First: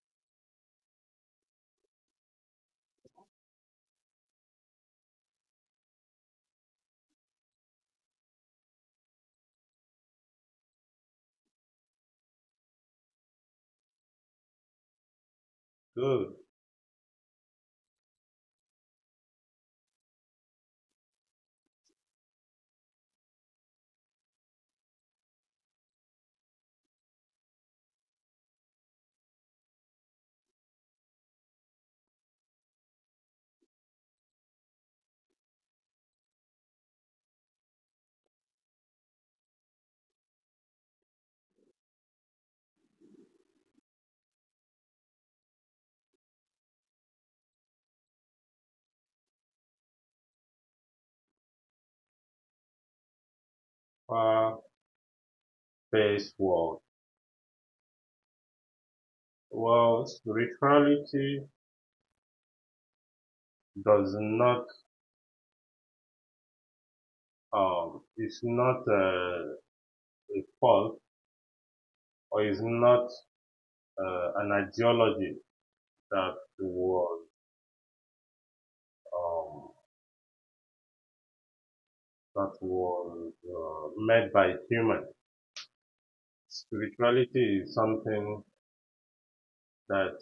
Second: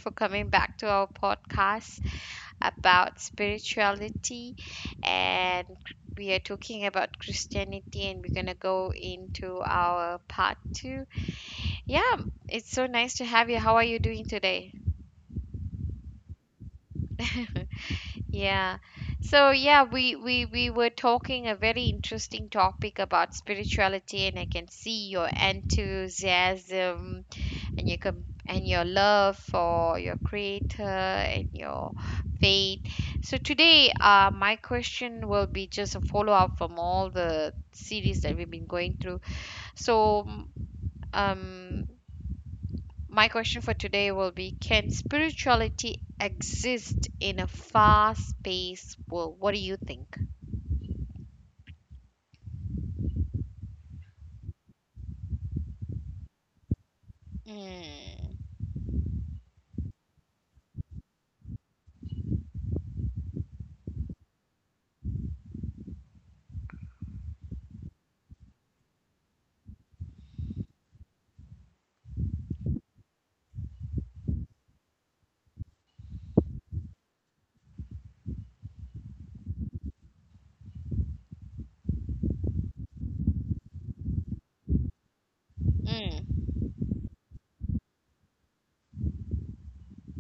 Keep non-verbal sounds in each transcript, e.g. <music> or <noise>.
for coming back to our podcast about spirituality. And we are talking about Christianity, and we're going to go into our part two. Yeah, it's so nice to have you. How are you doing today? Those <laughs> Yeah. So we were talking a very interesting topic about spirituality, and I can see your enthusiasm and your love for your creator and your faith. So today, my question will be just a follow up from all the series that we've been going through so um my question for today will be, can spirituality exist in a fast paced world? What do you think? far base world. mm, Well, spirituality does not is not a fault or is not an ideology that was um that was made by human. mm, Spirituality is something that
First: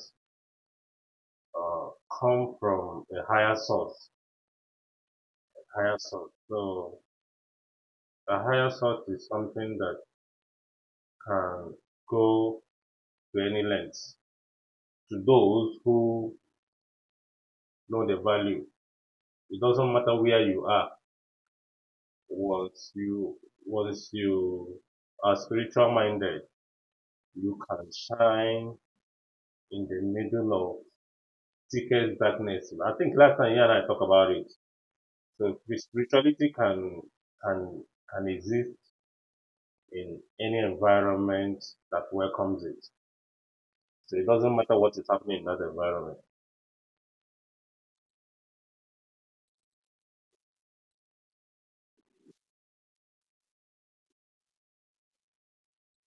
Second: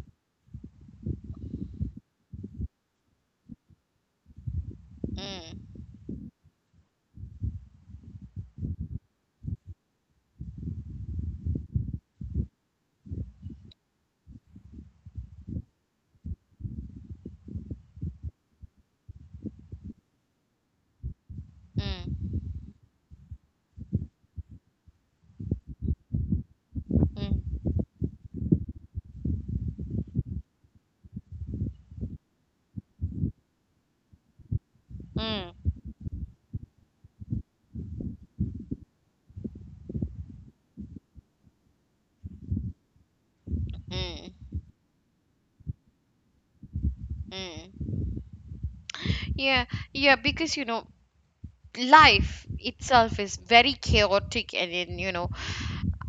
uh, come from a higher source. mm, Higher source. So a higher source is something that can go to any length to those who know the value. It doesn't matter where you are. mm, Once you, once you are spiritual minded, mm, you can shine in the middle of thickest darkness. I think last time you and I talked about it. So mm, spirituality can, can exist in any environment that welcomes it. So it mm, doesn't matter what is happening in that environment. mm. Yeah, yeah, because life itself is very chaotic, and then you know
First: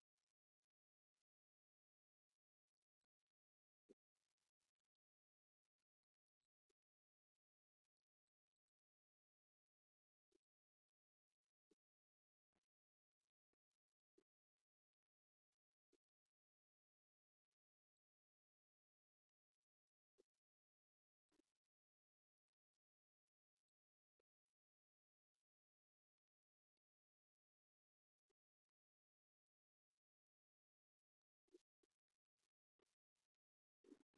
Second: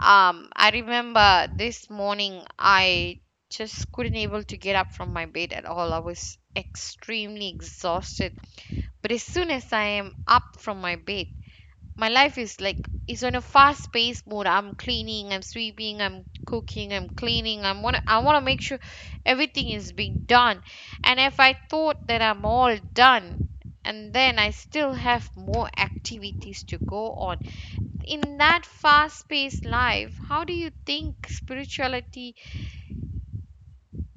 um I remember this morning I just couldn't able to get up from my bed at all. I was extremely exhausted, but as soon as I am up from my bed, my life is like it's on a fast paced mode. I'm cleaning, I'm sweeping, I'm cooking, I'm cleaning, I want to make sure everything is being done. And if I thought that I'm all done, and then I still have more activities to go on in that fast paced life, how do you think spirituality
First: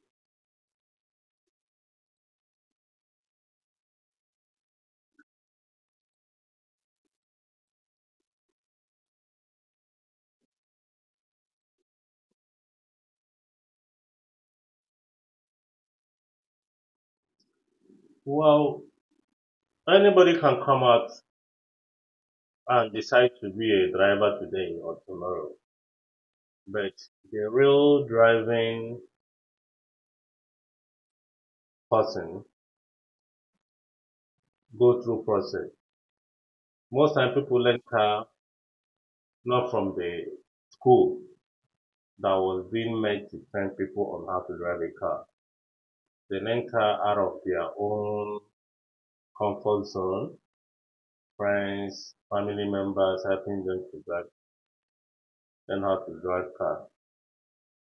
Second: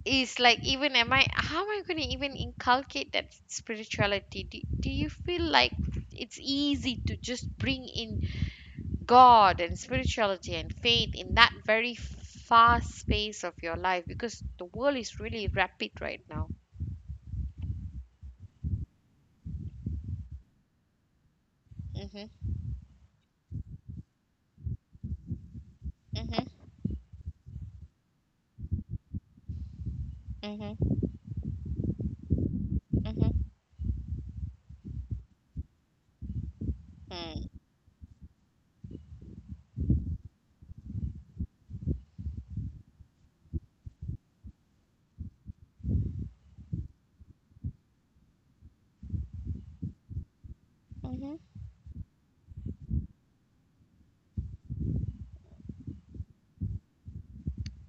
is like? Even am I how am I going to even inculcate that spirituality? Do you feel like it's easy to just bring in God and spirituality and faith in that very fast space of your life, because the world is really rapid right now? Well, anybody can come out Mhm, and decide to be a driver today or tomorrow, mhm, but the real driving mhm, person mhm, go through process. Most time mm, people learn car not from the school that was being made to train people on how to drive a car. They learn car out of their own comfort zone, mhm, mhm, friends, family members helping them to drive, learn how to drive car.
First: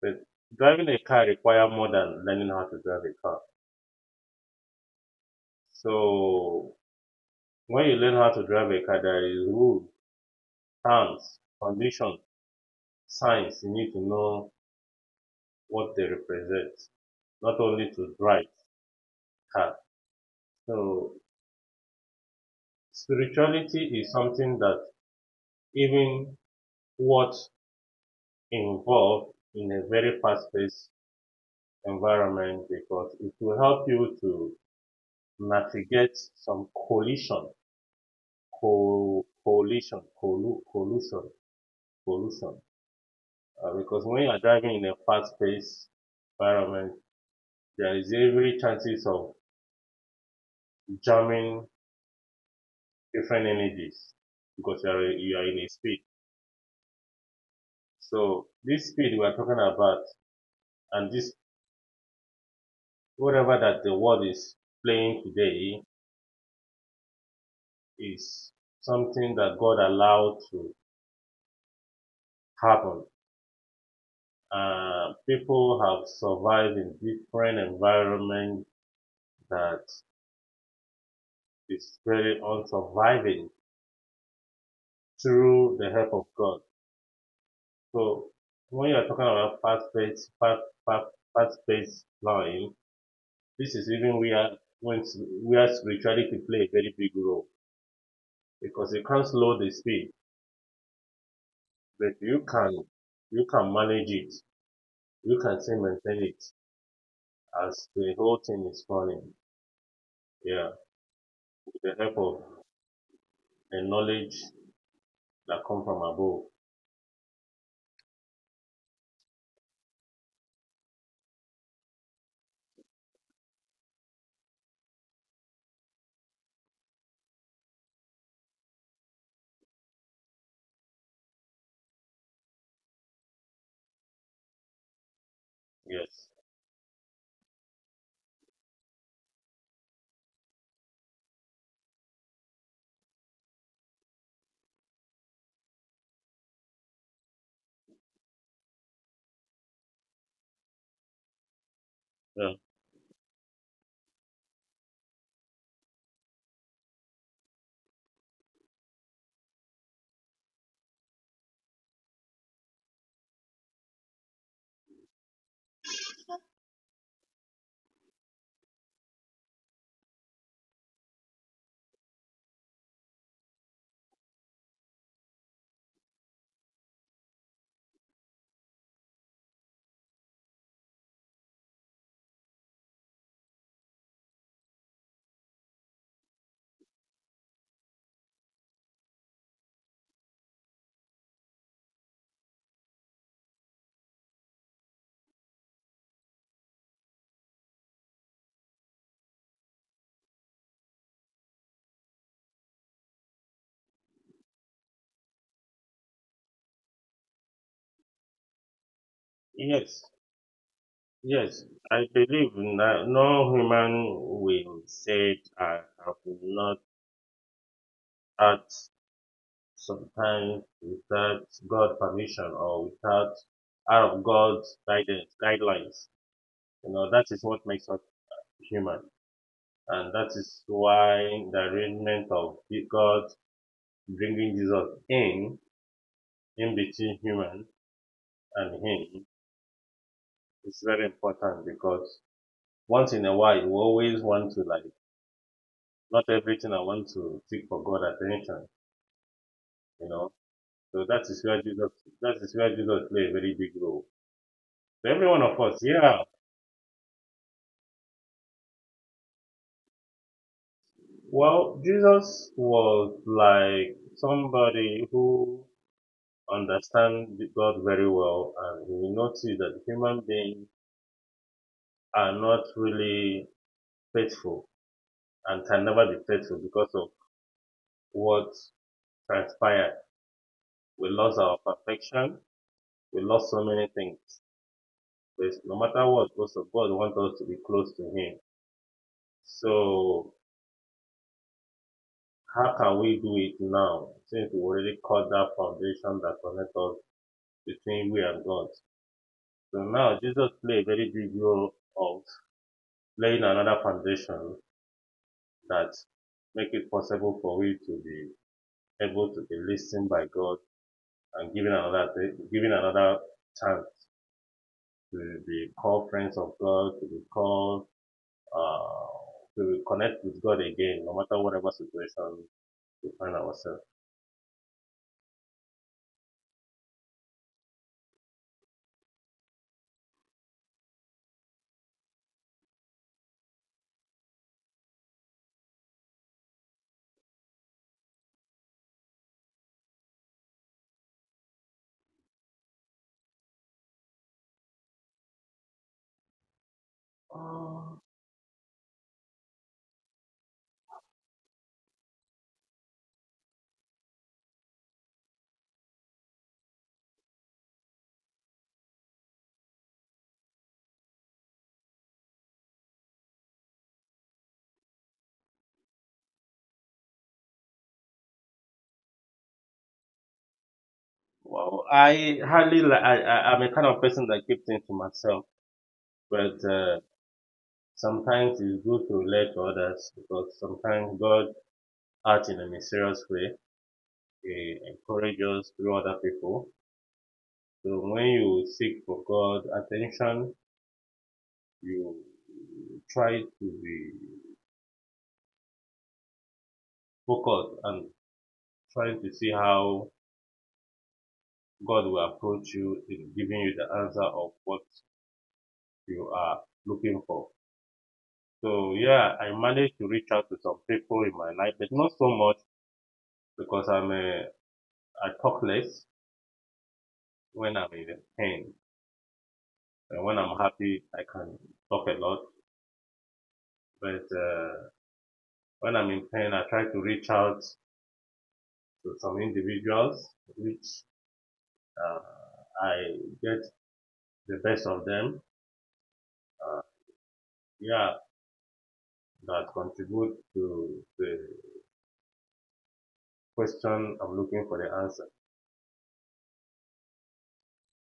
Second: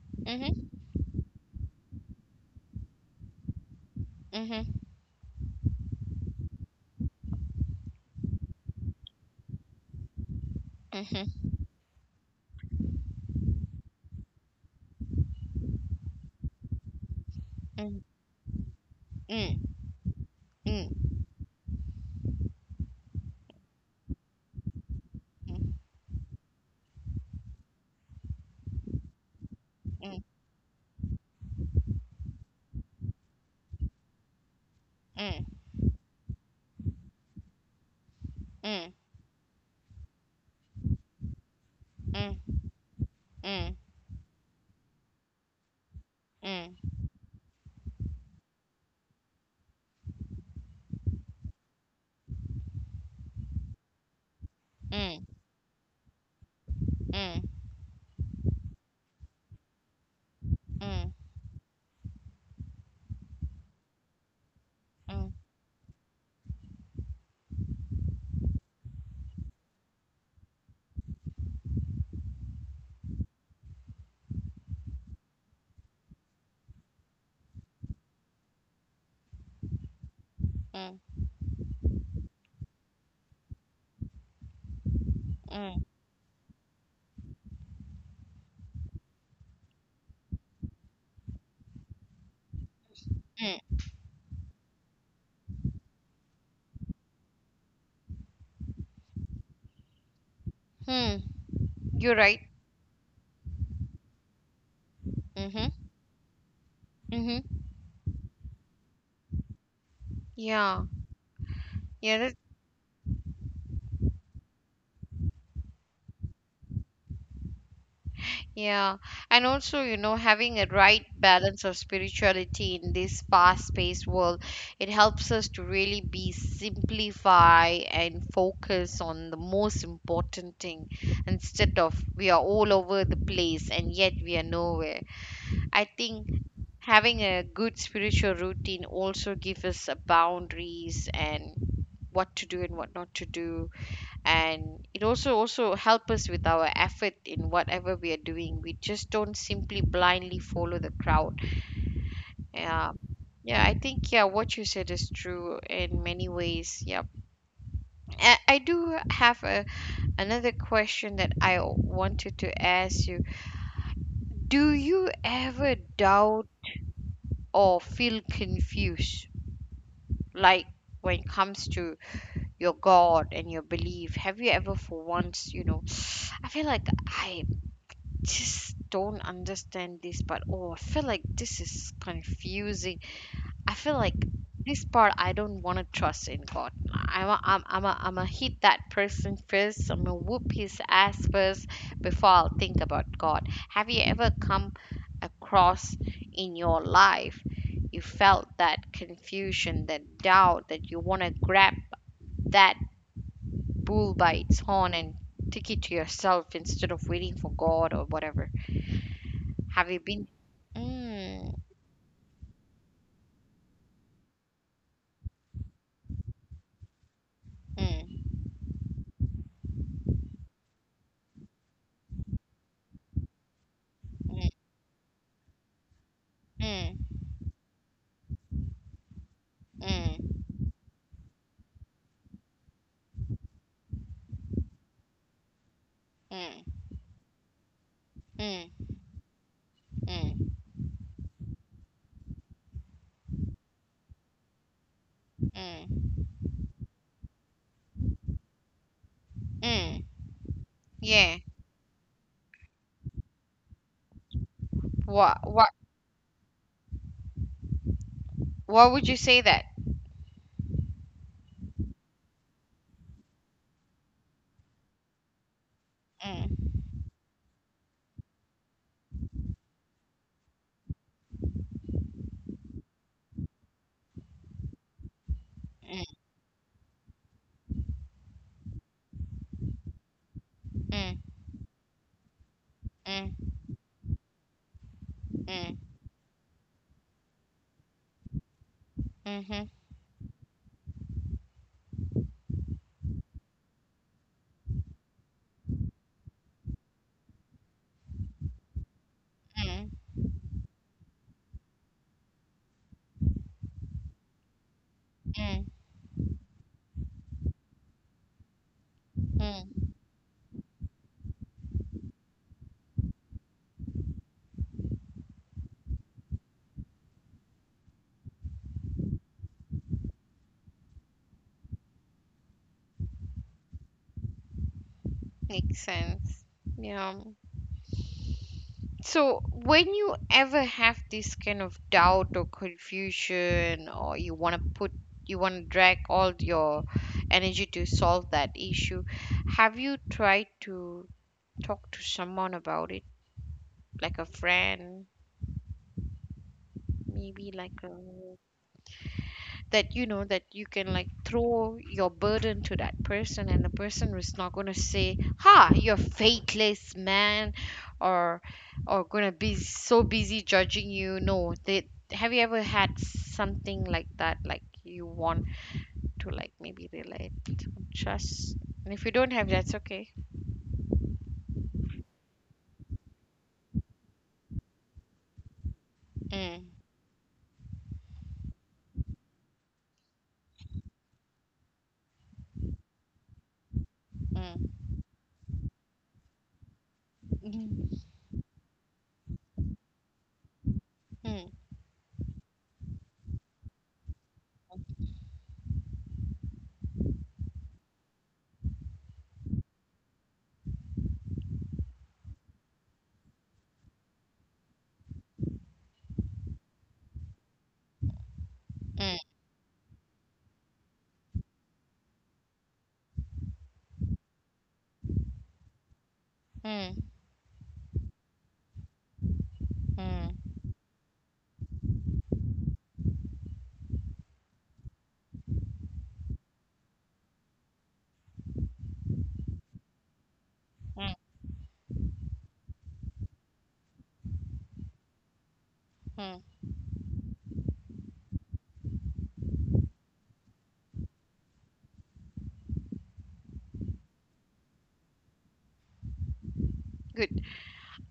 But mhm, driving a car require more than learning how to drive a car. mhm, So when you learn how to drive a car, there is rules, terms, mm, conditions signs you need to know what they represent, not only to drive cars. mm, mm, So spirituality is something that even what involved in a very mm, fast-paced environment because it will help you to mm, navigate some collision, collision, collusion, mm, collusion. mm, Because when you are driving in a fast-paced mm, mm, mm, mm, environment, there is every chances of jamming different energies because you mm, are, mm, mm, you are in a speed. So this speed we are talking about and this whatever that the world is playing today is something that God allowed to happen. People have survived in different environments that is very on surviving mm, mm, through mm. the help of God. So when you are talking about fast, fast-paced flying, this is even where when s- where spirituality play a very big role because you can't slow the speed, Hmm, You're but right. You can manage it. You can Mm-hmm. still maintain it Mm-hmm. as the whole thing is running. Yeah, Yeah. with the help Yeah. of the knowledge that come from above. Yeah, and also, you know, having a right balance of spirituality in this fast-paced world, it helps us to really be simplify and focus on the most important thing, instead of we are all over the place and yet we are nowhere. I think Yes. having a good spiritual routine also gives us a boundaries and what to do and what not to do, and it also help us with our effort in whatever we are doing. We just don't simply blindly follow the crowd. Yeah. Yeah, yeah, I think, yeah, what you said is true in many ways. Yep. I do have a, another question that I wanted to ask you. Do you ever doubt or feel confused, like when it comes to your god and your belief? Have you ever, for once, you know, I feel like I just don't understand this part. Oh, I feel like this is confusing. I feel like this part I don't want to trust in God. I'm a hit that person first. I'm gonna whoop his ass first before I'll think about God. Have you ever come across in your life you felt that confusion, that doubt, that you want to grab that bull by its horn and take it to yourself instead of waiting for God or whatever? Have you Yes. been? Mm, Yes. I believe no, no human will say I have not mm, had sometimes without God permission or without out of mm, God's guidance guidelines. You know, mm, that is what makes us human. And that mm, is why the arrangement of God bringing Jesus mm, in between human and mm, him mm, is very important because once in a while we always want to like, mm, not everything I want to seek for God attention, mm. you know. So that Yeah. is where Jesus, that is where Jesus play a very big role. So every one What of what us, yeah, what would you say that? well, Jesus was like somebody who Mm, understands God very well, and he noticed that human beings are not really faithful and can mm, never be faithful because of what transpired. We mm, lost our perfection. We lost mm, so many things. But mm, no matter what, because of God wants us to be close to Him. mhm, So how can we do it now since we already cut that foundation that connects us between we and God? So mm, now Jesus played a very big role of laying another foundation mm, that make it possible for we to be able to be mm. listened by God and given another chance to be called friends of God, to be called to connect with God again, no matter whatever situation we find ourselves. Makes sense. Yeah. So when you ever have this kind of doubt or confusion, or you want to put, you want to drag all your energy to solve that issue, have you tried to talk to someone about it, like a friend, maybe like a, that you know that you can like throw your burden to that person, and the person is not going to say, ha, you're faithless, man, or or going to be so busy judging you? No. They, have you ever had something like that? Like you want to like maybe relate, trust. And if you don't have, that's okay. Well, I hardly I'm a kind of person that keeps things to myself, but mm, sometimes it's good to relate to others because sometimes God art in a mysterious way. mm, He encourages through other people. So mm, when you seek for God attention, mm, you try to be focused and try to see how God will approach you in giving you the answer of what you are looking for. So mm, yeah, I managed to reach out to some people in my life, but not so much because I talk less mm, when I'm in pain. And when mm, I'm happy, I can talk a lot. But when I'm in pain, I try to reach out to some individuals, which mm, uh, I get the best of them. mm. Uh, yeah, that contribute to the question I'm looking for the answer. Good.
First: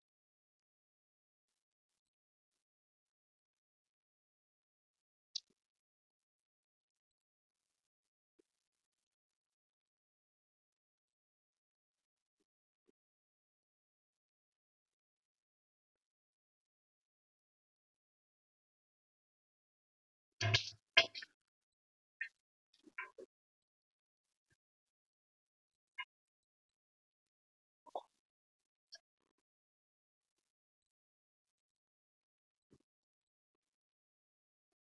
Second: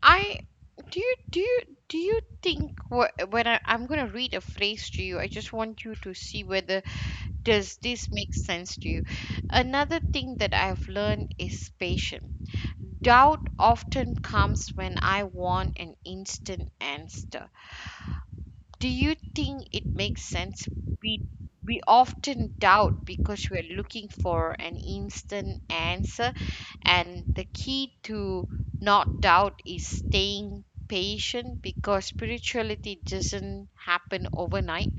I do you do you do you think when I'm gonna read a phrase to you. I just want you to see whether does this make sense to you. Another thing that I've learned is patience. Doubt often comes when I want an instant answer. Do you think it makes sense? We we often doubt because we're looking for an instant answer, and the key to not doubt is staying patient, because spirituality doesn't happen overnight.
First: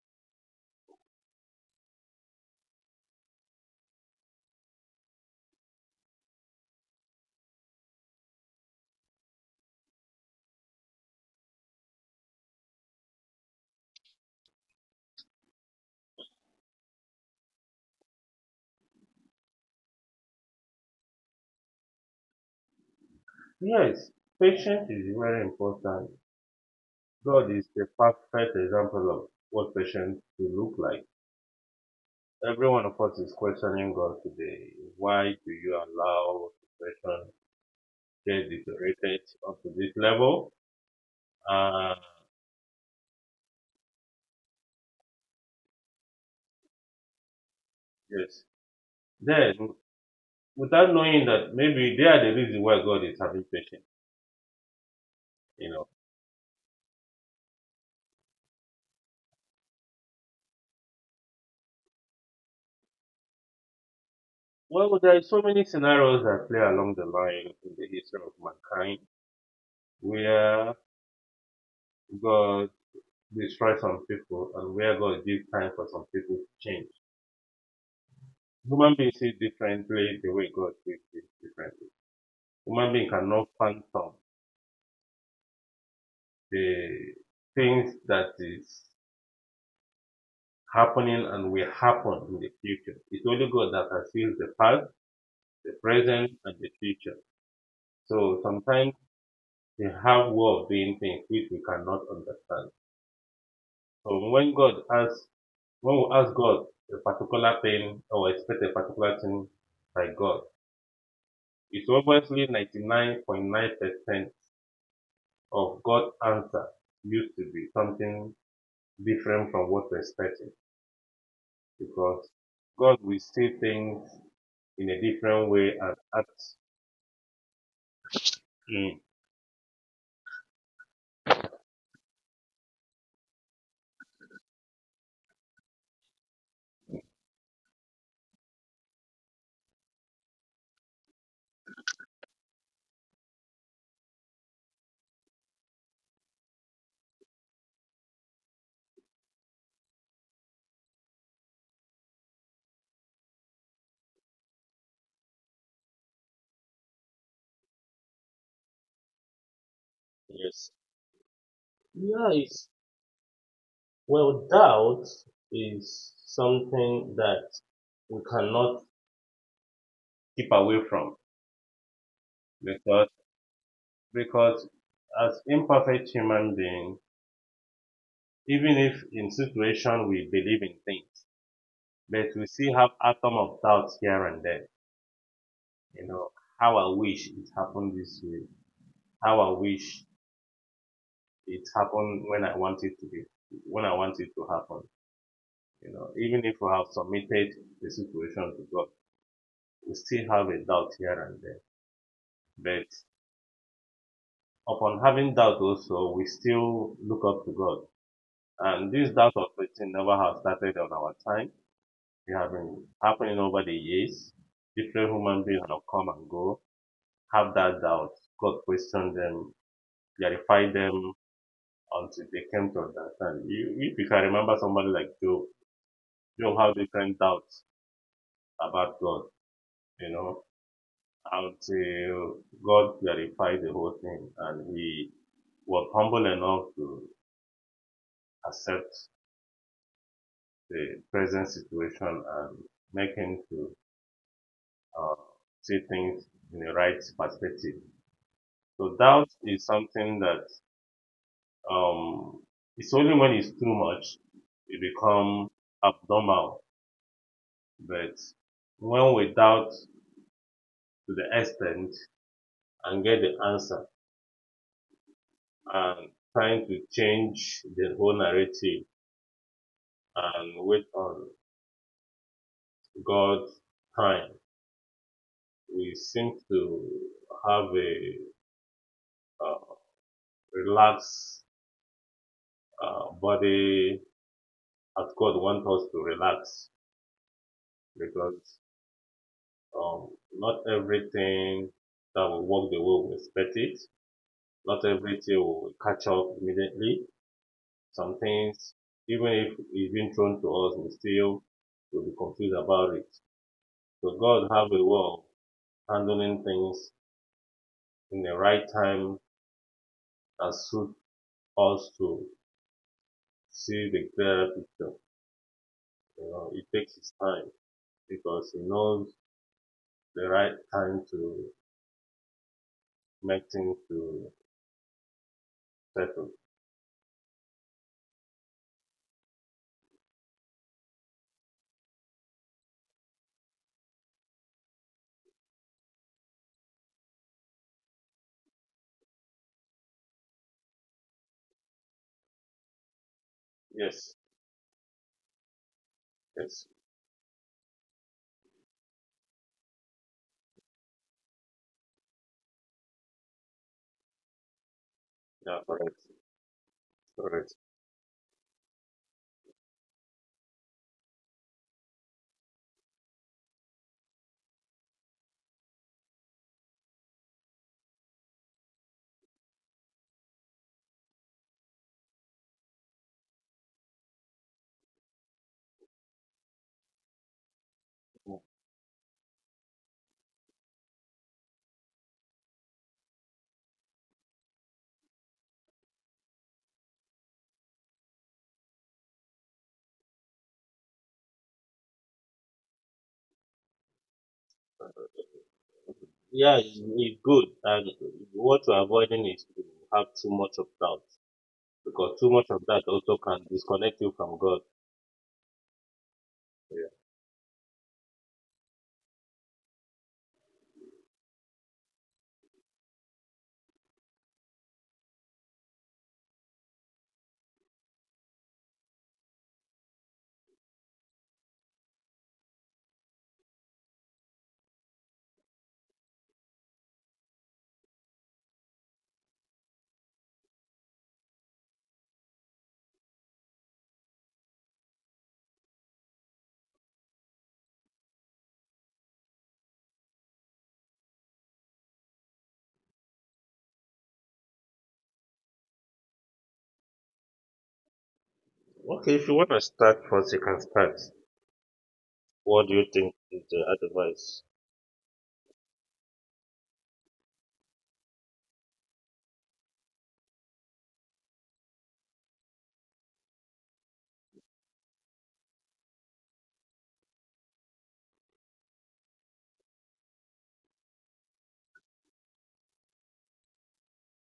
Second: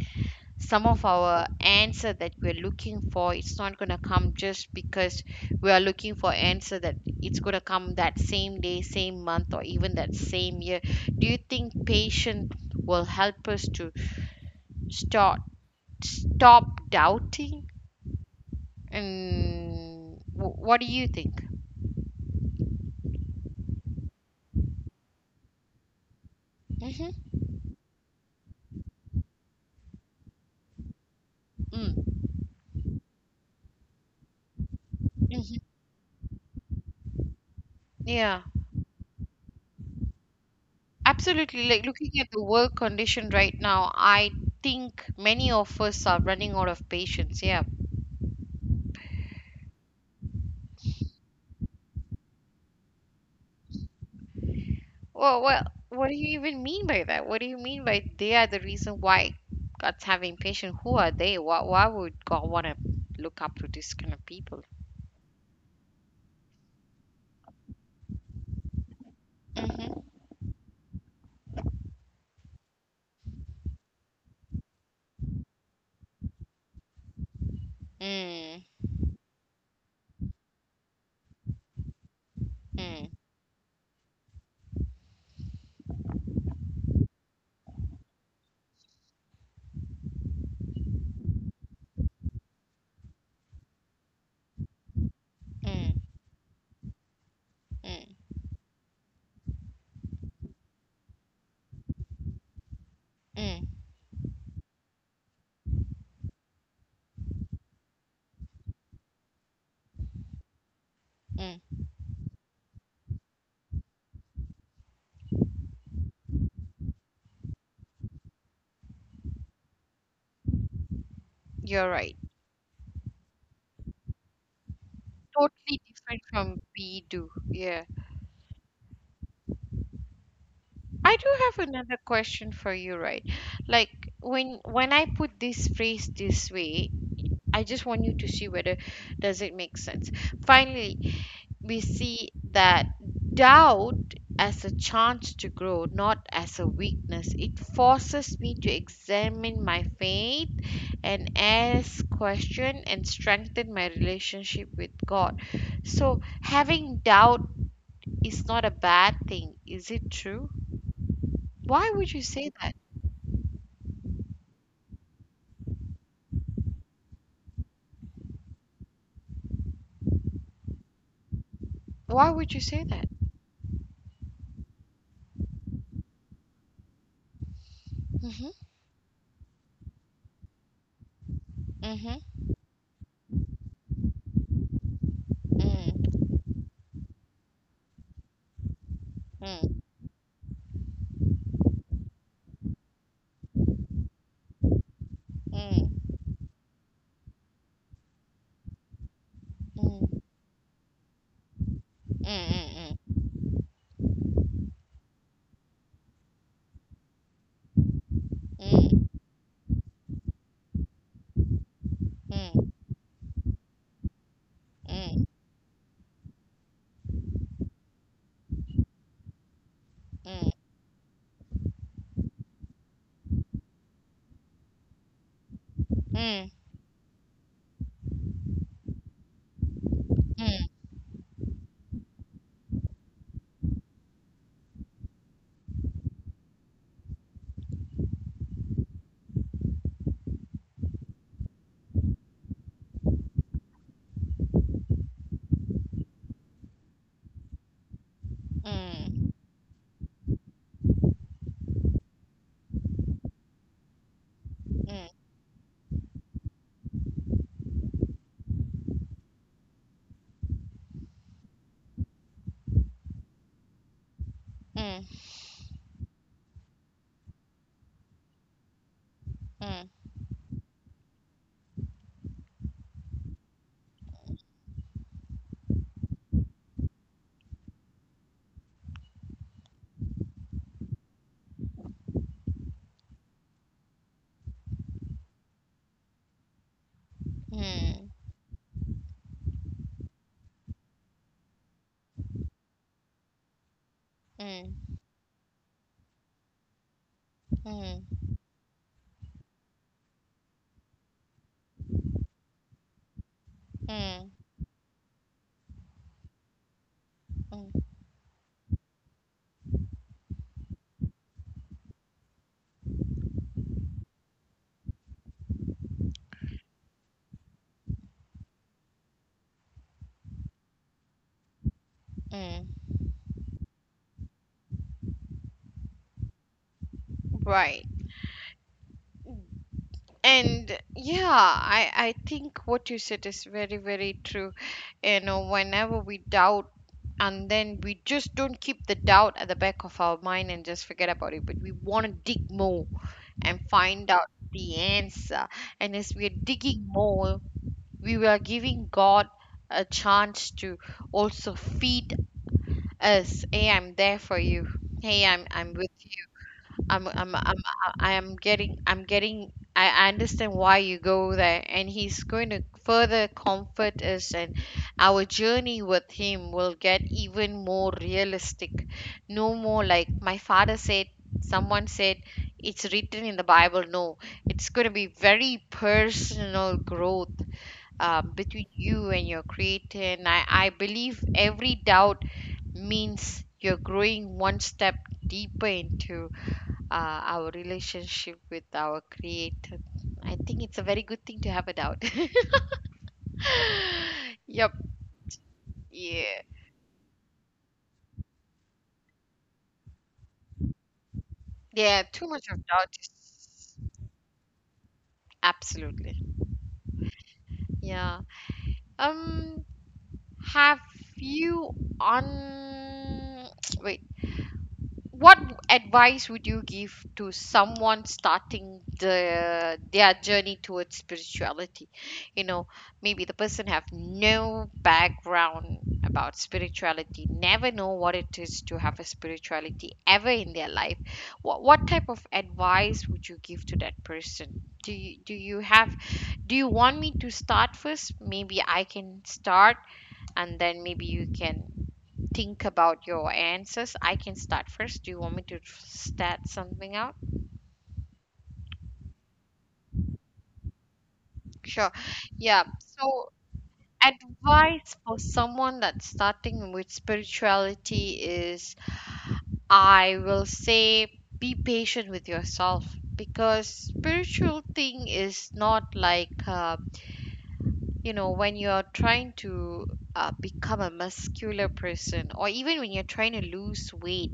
Some of our answer that we're looking for, it's not going to come just because we are looking for answer that it's going to come that same day, same month, or even that same year. Do you think patience will help us to start stop doubting? And what do you think? Yes, patience is very important. Mm-hmm. God is the perfect example of what patience should look like. Every one of us is questioning God today. Why do Mm-hmm. you allow the situation Yeah. get deteriorated up to this level? Absolutely. Like Uh, looking at the work condition right now, I think many of us are running out of patience. Yeah. yes. Then without knowing that maybe they are the reason why God is having patience, Well, you know. what do you even mean by that? What do you mean by they are the reason why God's having patience? Who are they? Why would God want to look up to this kind of people? Well, there are so many scenarios that play along the line in the history of mankind Mm-hmm. where God destroys some people and where God gives time for some people to change. Mm, Human beings see differently the way God sees things differently. Human being mm, cannot fathom the things that is happening and will happen in the future. It's only God that can see the past, the mm, present, and the future. So mm, sometimes they have way of doing things which we cannot understand. mm, So when God asks, when we ask God a particular thing or expect a particular thing by God, mm. it's obviously 99.9% of God's answer used to be something different from what we're expecting You're right. because God will see things in a different way Totally and different act from we do. Yeah. in. I do have another question for you, right? Like when I put this phrase this way, I just want you to see whether does it make sense. Finally, we see that doubt as a chance to grow, not as a weakness. It forces me to examine my faith and ask question and strengthen my relationship with God. So having doubt is not a bad thing. Is it true? Yes. Why would you Yeah, say it's, that? well, doubt is something that we cannot keep away from Why would you say because that? because as imperfect human being, Mm-hmm. even if in situation we believe in things, Mm-hmm. but we still have atom of doubts here and there. You Mm. know, how I wish it happened this way. How I Mm. wish it happened when I want it to happen. You know, Mm. even if we have submitted the situation to God, we Mm. still have a doubt here and there. Mm. Mm. Mm. Mm. Mm. Mm. Mm. But Mm. Mm. Mm. upon having doubt also, we still look up to God. And this doubt of creating never has started on our time. It has been happening over the years. Different Mm. human beings have come and go, have that doubt. God questioned them, Mm. clarified them until they came to understand. You, if you can remember somebody like Job, Job had different doubts about God, you know, Mm. until God clarified the whole thing and he was humble enough to accept the present situation and make him to uh, see things in the right perspective. So doubt is something that um, it's only when it's too much it become abnormal. But when we doubt to the extent and get the answer and trying to change the whole narrative and wait on God's time, we seem to have a uh, relaxed body as God wants us to relax because Um, not everything that will work the way we expect it. Not everything will catch up immediately. Mm. Some things, even if it's been thrown to us, we still will be confused about it. So Mm. God have a way of handling things in the right time that suit us to see the clearer picture. You know, it takes its time because He knows the right time to Mm. make things to settle. Right. And yeah, I think what you said is very, very true. You know, whenever we doubt, and then we just don't keep the doubt at the back of our mind and just forget about it, but we want to dig more and find Yes, out the answer. And as we are yes, digging more, we are giving God a chance to also feed us. Hey, I'm there for you. Hey, I'm yeah, I'm with correct, correct. I am getting, I'm getting I understand why you go there, and he's going to further comfort us, and our journey with him will get even more realistic. No more like my father said, someone said, it's written in the Bible. No, it's going to be very personal growth, between you and your creator. And I believe every doubt means you're growing one step deeper into our relationship with our creator. I think it's a very good thing to have a doubt. <laughs> Yep. Yeah. Yeah, it's good. And what you're avoiding is to have too much of doubt Yeah, because too too much much of of that doubt also can is disconnect you from God. absolutely. Yeah. Um, have you on <tsk> wait, what advice would you give to someone starting their journey towards spirituality? You know, maybe the person have no background about spirituality, never know what it is to have a spirituality ever in their life. What type of advice would you give to that person? Do you have do you want me to start first? Maybe I can start, and then maybe you can think about your answers. I can start first. Do you want me to start something out? Yeah. Okay, if you want to start first, you can start. Sure. Yeah. What do you think So, is the advice? advice for someone that's starting with spirituality is I will say, be patient with yourself, because spiritual thing is not like, you know, when you're trying to, become a muscular person, or even when you're trying to lose weight.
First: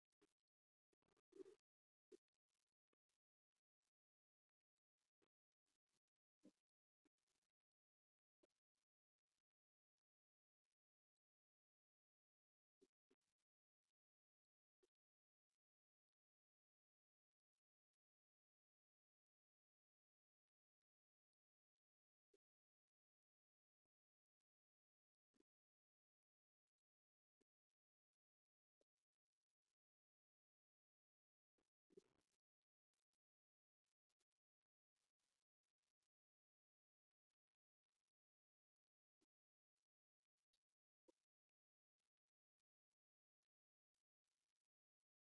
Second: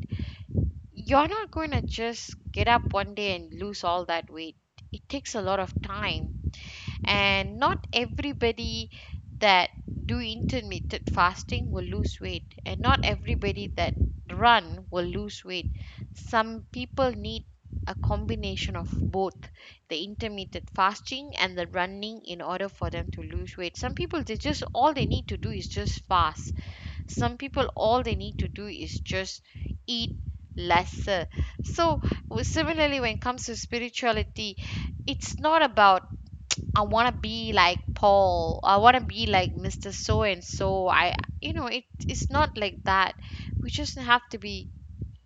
You're not going to just get up one day and lose all that weight. It takes a lot of time, and not everybody that do intermittent fasting will lose weight, and not everybody that run will lose weight. Some people need a combination of both the intermittent fasting and the running in order for them to lose weight. Some people, they just, all they need to do is just fast. Some people, all they need to do is just eat lesser. So similarly, when it comes to spirituality, it's not about, I want to be like Paul, I want to be like Mr. So and So, I you know, it's not like that. We just have to be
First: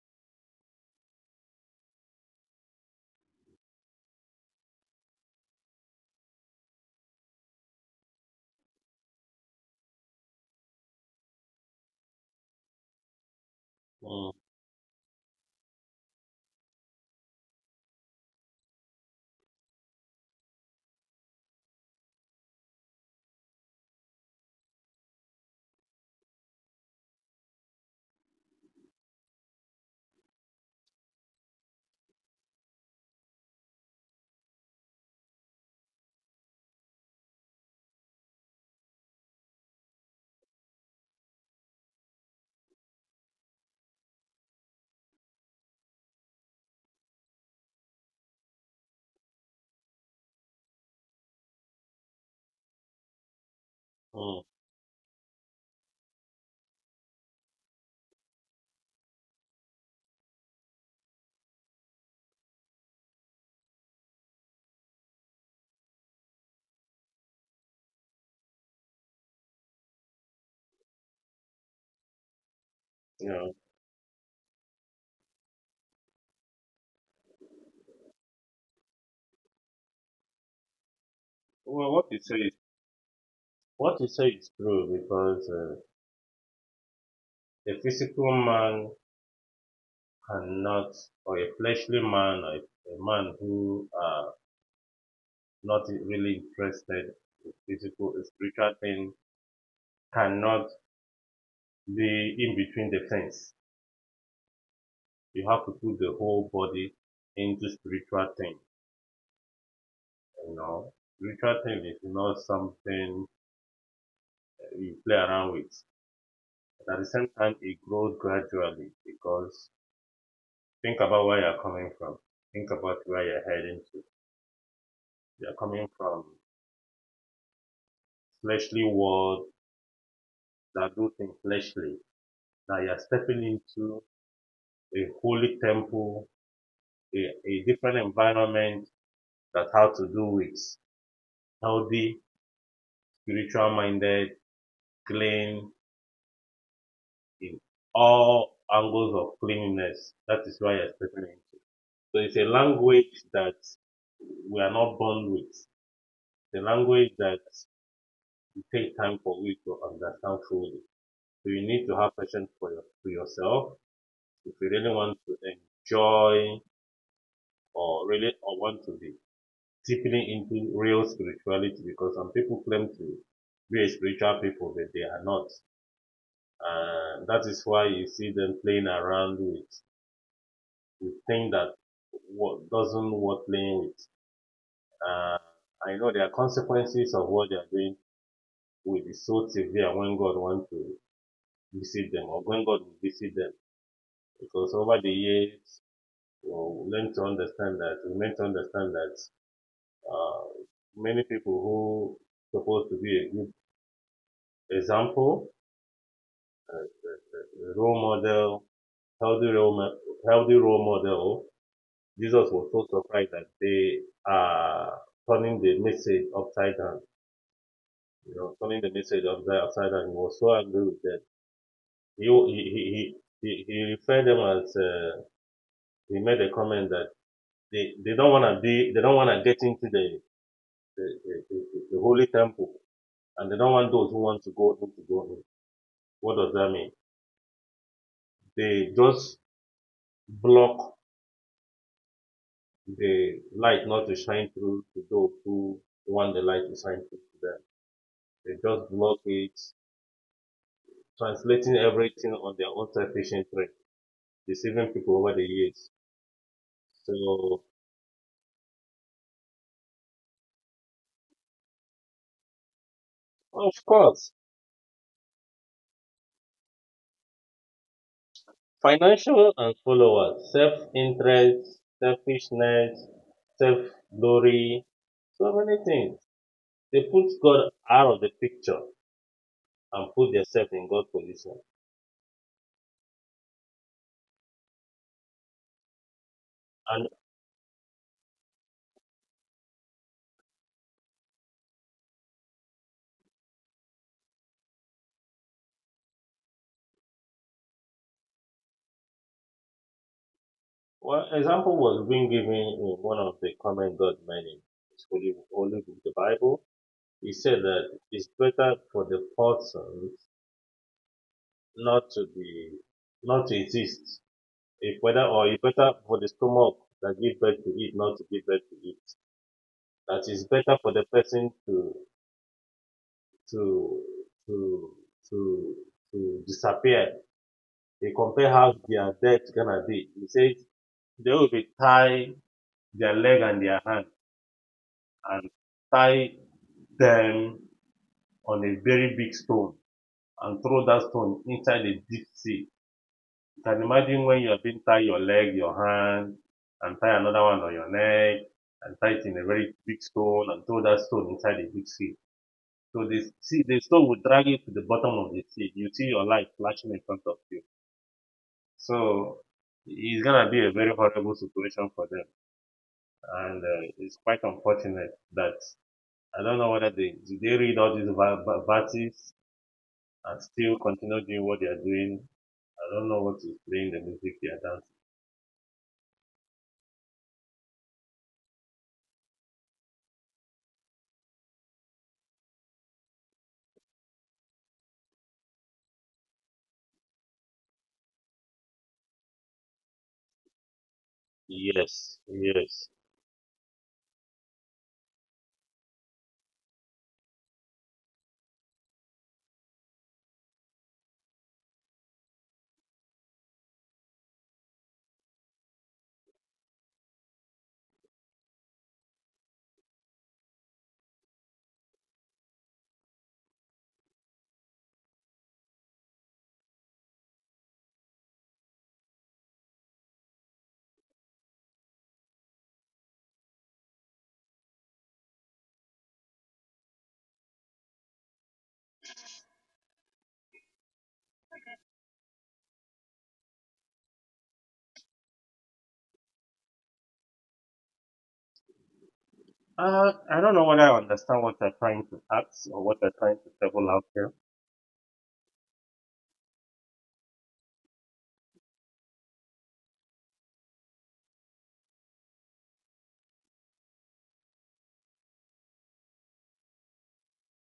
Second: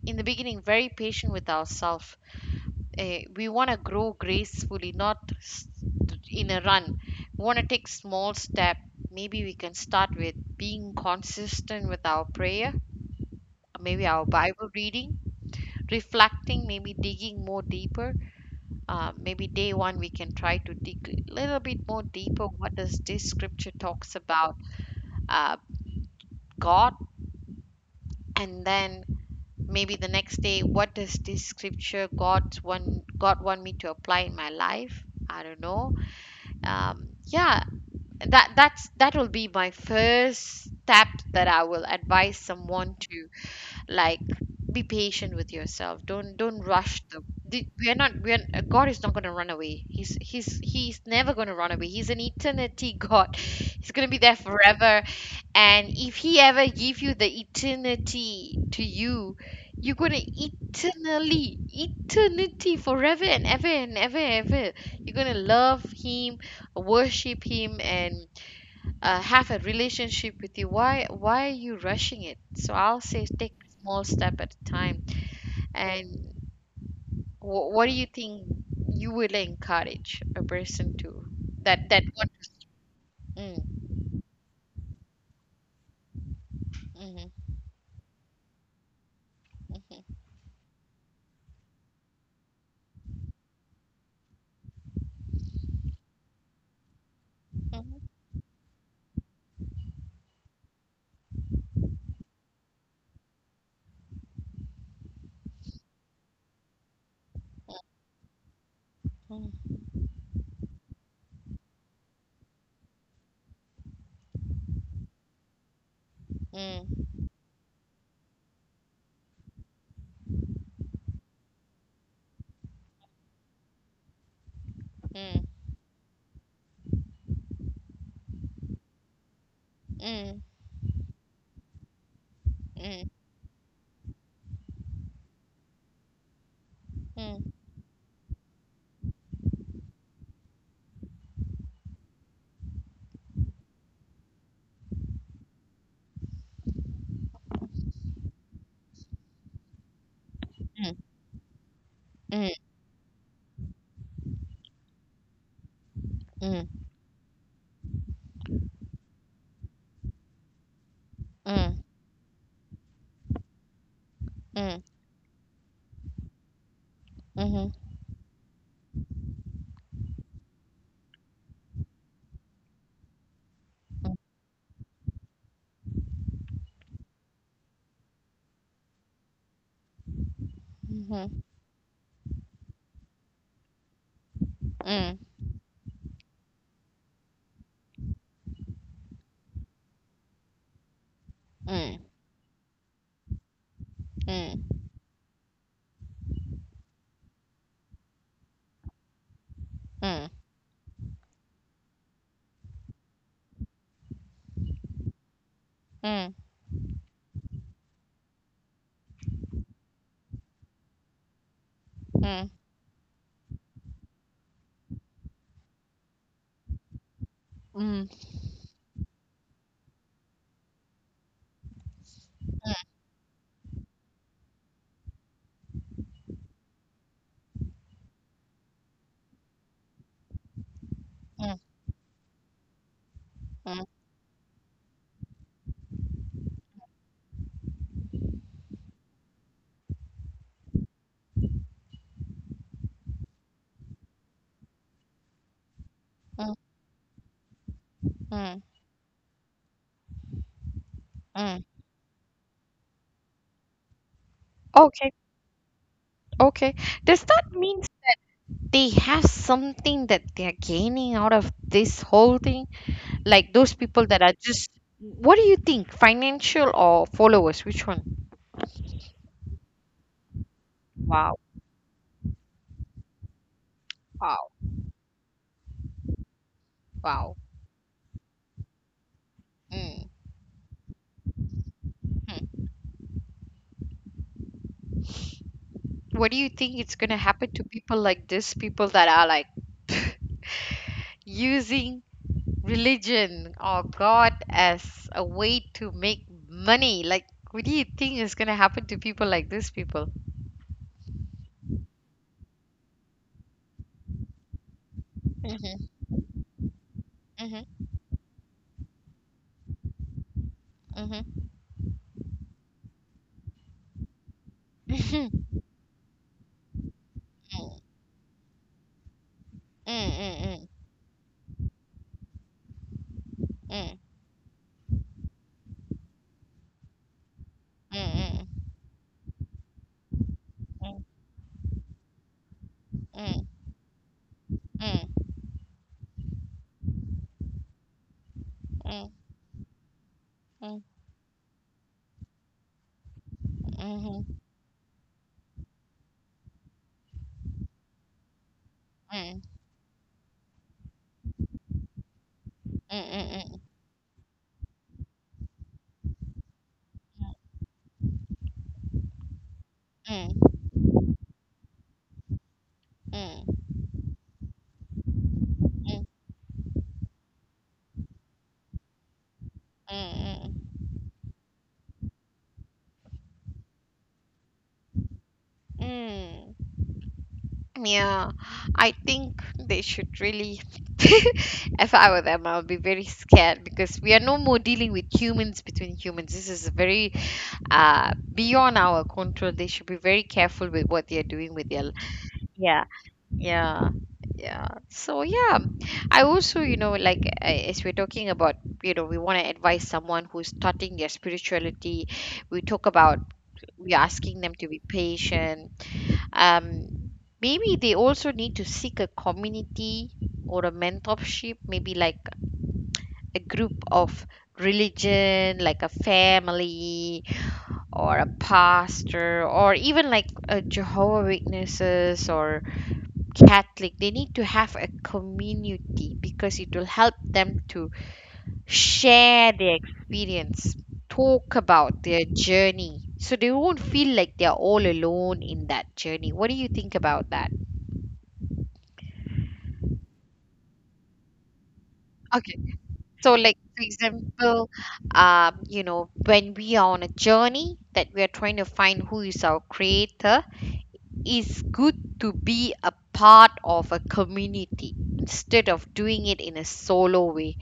in the beginning very patient with ourselves. We want to grow gracefully, not in a run. We want to take small step. Maybe we can start with being consistent with our prayer, maybe our Mm, Bible reading, reflecting, maybe digging more deeper. Maybe day one we can try to dig a little bit more deeper. What does this scripture talks about, uh, God? And then maybe the next day, what does this scripture God one God want me to apply in my life? I don't know. Um, yeah, that will be my first step that I will advise someone to, like be patient with yourself. Don't rush we're not we're God is not going to run away. He's never going to run away. He's an eternity god <laughs> he's going to be there mm, forever. And if he ever give you the eternity to you, you're going to eternally eternity forever and ever and ever and ever. You're going to love him, worship him, and have a relationship with you. Why are you rushing it? So I'll say yeah. take small step at a time. And wh- what do you think you will encourage a person to, Well, that that want to? mm, what you say is true because Hmm. a physical man cannot, or a fleshly man, or a man who are not really interested in physical spiritual thing cannot the in between the fence. You have to put the whole body into spiritual thing. You know, spiritual thing is not something you play around with. Hmm. mm, But at mm, the mm, same time, it grows gradually because think about where you're coming from. Think about where you're heading to. You're coming from fleshly world that do things fleshly. Now mm, you're mm, stepping into a holy temple, mm, a different environment that has to do with healthy, spiritual minded clean in all angles of cleanliness. That is why you're stepping into. So it's a mm, mm, mm, language that we are not born with. The language that it takes time for you to understand fully. So you need to have patience for, your, for yourself if you really want to enjoy or really or want to be deeply into real spirituality because some people claim to be a spiritual people but they are not. And that is why you see them playing around with the mm, thing that what doesn't worth playing with. mm, mhm, mhm, Uh, I know there are consequences of what they are doing will be so severe when God wants to mm, mm, mm, mm, mm, visit them or when God will visit them. mm, Because over the years, well, we learn to understand that, we learn to understand that mm, uh, many people who are supposed to be a good example, a role model, healthy role, healthy role model, Jesus was so surprised that they are turning the message upside down. You know, coming the message of the outsider, he was so angry with them. He he he referred them as he made a comment that they don't want to get into the the holy temple, and they don't want mm, those who want to go in to go in. What does that mean? They just block the light not to shine through to those who want the mm, light to shine through to them. They mm, just block it, mm. translating everything on their own selfish interest, deceiving people Okay. over the years. Okay. Does that So. mean they have something that they're gaining out of this whole thing? Like those Of people that course, are just, what do you think? Financial or followers? Which one? financial and followers, Wow, self-interest, selfishness, wow, self-glory, so many things. They put wow. God out of the picture and Mm. put themselves in God's position. Hmm. What do you think it's And going to happen to people like this? People that are like <laughs> using religion or God as a way to make money. Like, what do you think is going to happen to people like these people? one example was being given in one of the comment God made in His holy, holy book, the Bible. He said Mm-hmm, that it's better for the person not to be, not to exist. If whether or it's better for the stomach that give birth to it, not to give birth to it, that it's mm-hmm. better <laughs> for the person to Mm, to to to disappear. They compare mm, how their death gonna be. He says mm, they will be tie their leg mm, and their hand, mm, mm, and tie them on a mm, very mm, big stone, and throw that stone inside the deep sea. You can imagine mhm, when you have been tie your leg, your hand, and tie another one on your neck, and tie mm, it in a mm, very big stone and throw that stone inside the big sea. mm, So the sea, mm, the stone will drag you to the bottom of the sea. You see your life flashing in front of you. So it's gonna be a very horrible situation for them, and mm, it's quite unfortunate that mm, I don't know whether they read all these verses mm, and mm, still continue doing what they are doing. I don't know what is playing the music they are dancing. mm. Yeah, I think they should really. <laughs> If I were them, I would be very scared, because we are no more dealing with humans between humans. This is very beyond our control. They should be very careful with what they are doing with their. Yes, Yeah. yes. Yeah, yeah. So yeah, I also, as we're talking about, you know, we want to advise someone who's starting their spirituality. We talk about, we're asking them to be patient. Um, Maybe they also need to seek a community or a mentorship, maybe like a group of religion, like a family or a pastor, or even like a Jehovah Witnesses or Catholic. They need to have a community because it will help them to share their experience, talk about their journey. So they won't feel like they're all alone in that journey. What do you think about that? I don't know whether I understand what they're trying to Okay. ask or what they're So, trying to like, for table out here. example, you know, when we are on a journey that we are trying to find who is our creator, it's good to be a part of a community instead of doing it in a solo way,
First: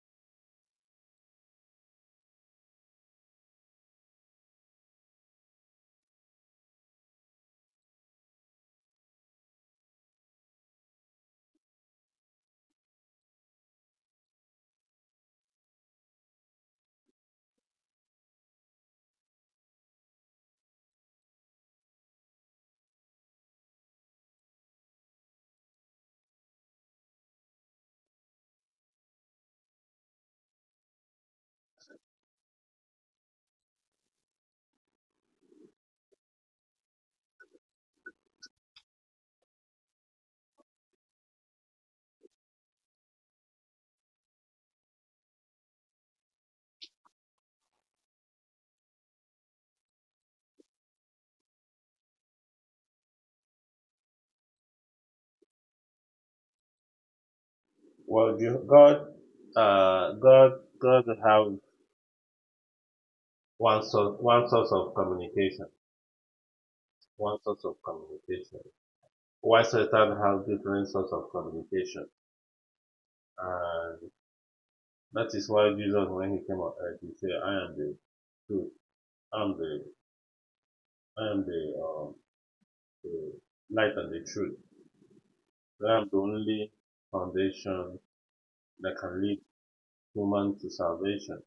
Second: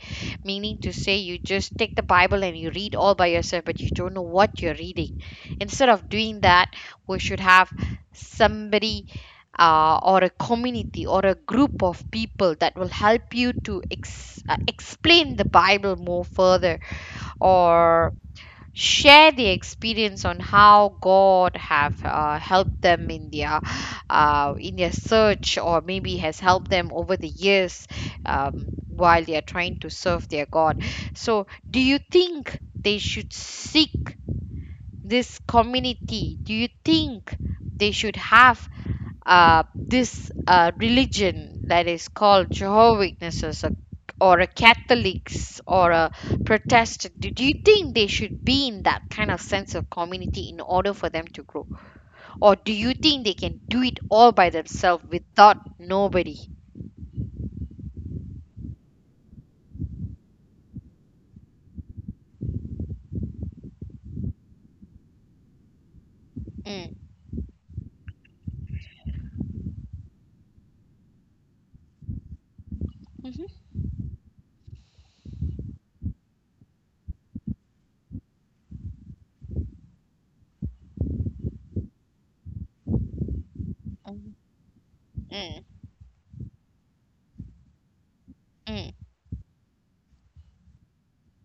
meaning to say you just take the bible and you read all by yourself but you don't know what you're reading. Instead of doing that, we should have somebody, or a community or a group of people that will help you to explain the bible more further, or share the experience on how God have helped them in their search, or maybe has helped them over the years, while they are trying to serve their God. So do you think they should seek this community? Do you think they should have, this religion that is called Jehovah Witnesses, or a Catholics or a Protestant? Do you think they should be in that kind of sense of community in order for them to grow? Or do you think they can do it all by themselves without nobody? Well, uh, God, God have one source, one source of communication. Mm. One source of communication. Why Satan has different source of communication, Mm-hmm. and that is why Jesus, when he came on earth, he said, "I am the truth. I am the, I am the light and the Mm, truth. mm, I am the only foundation mm, mm, that can lead human to salvation."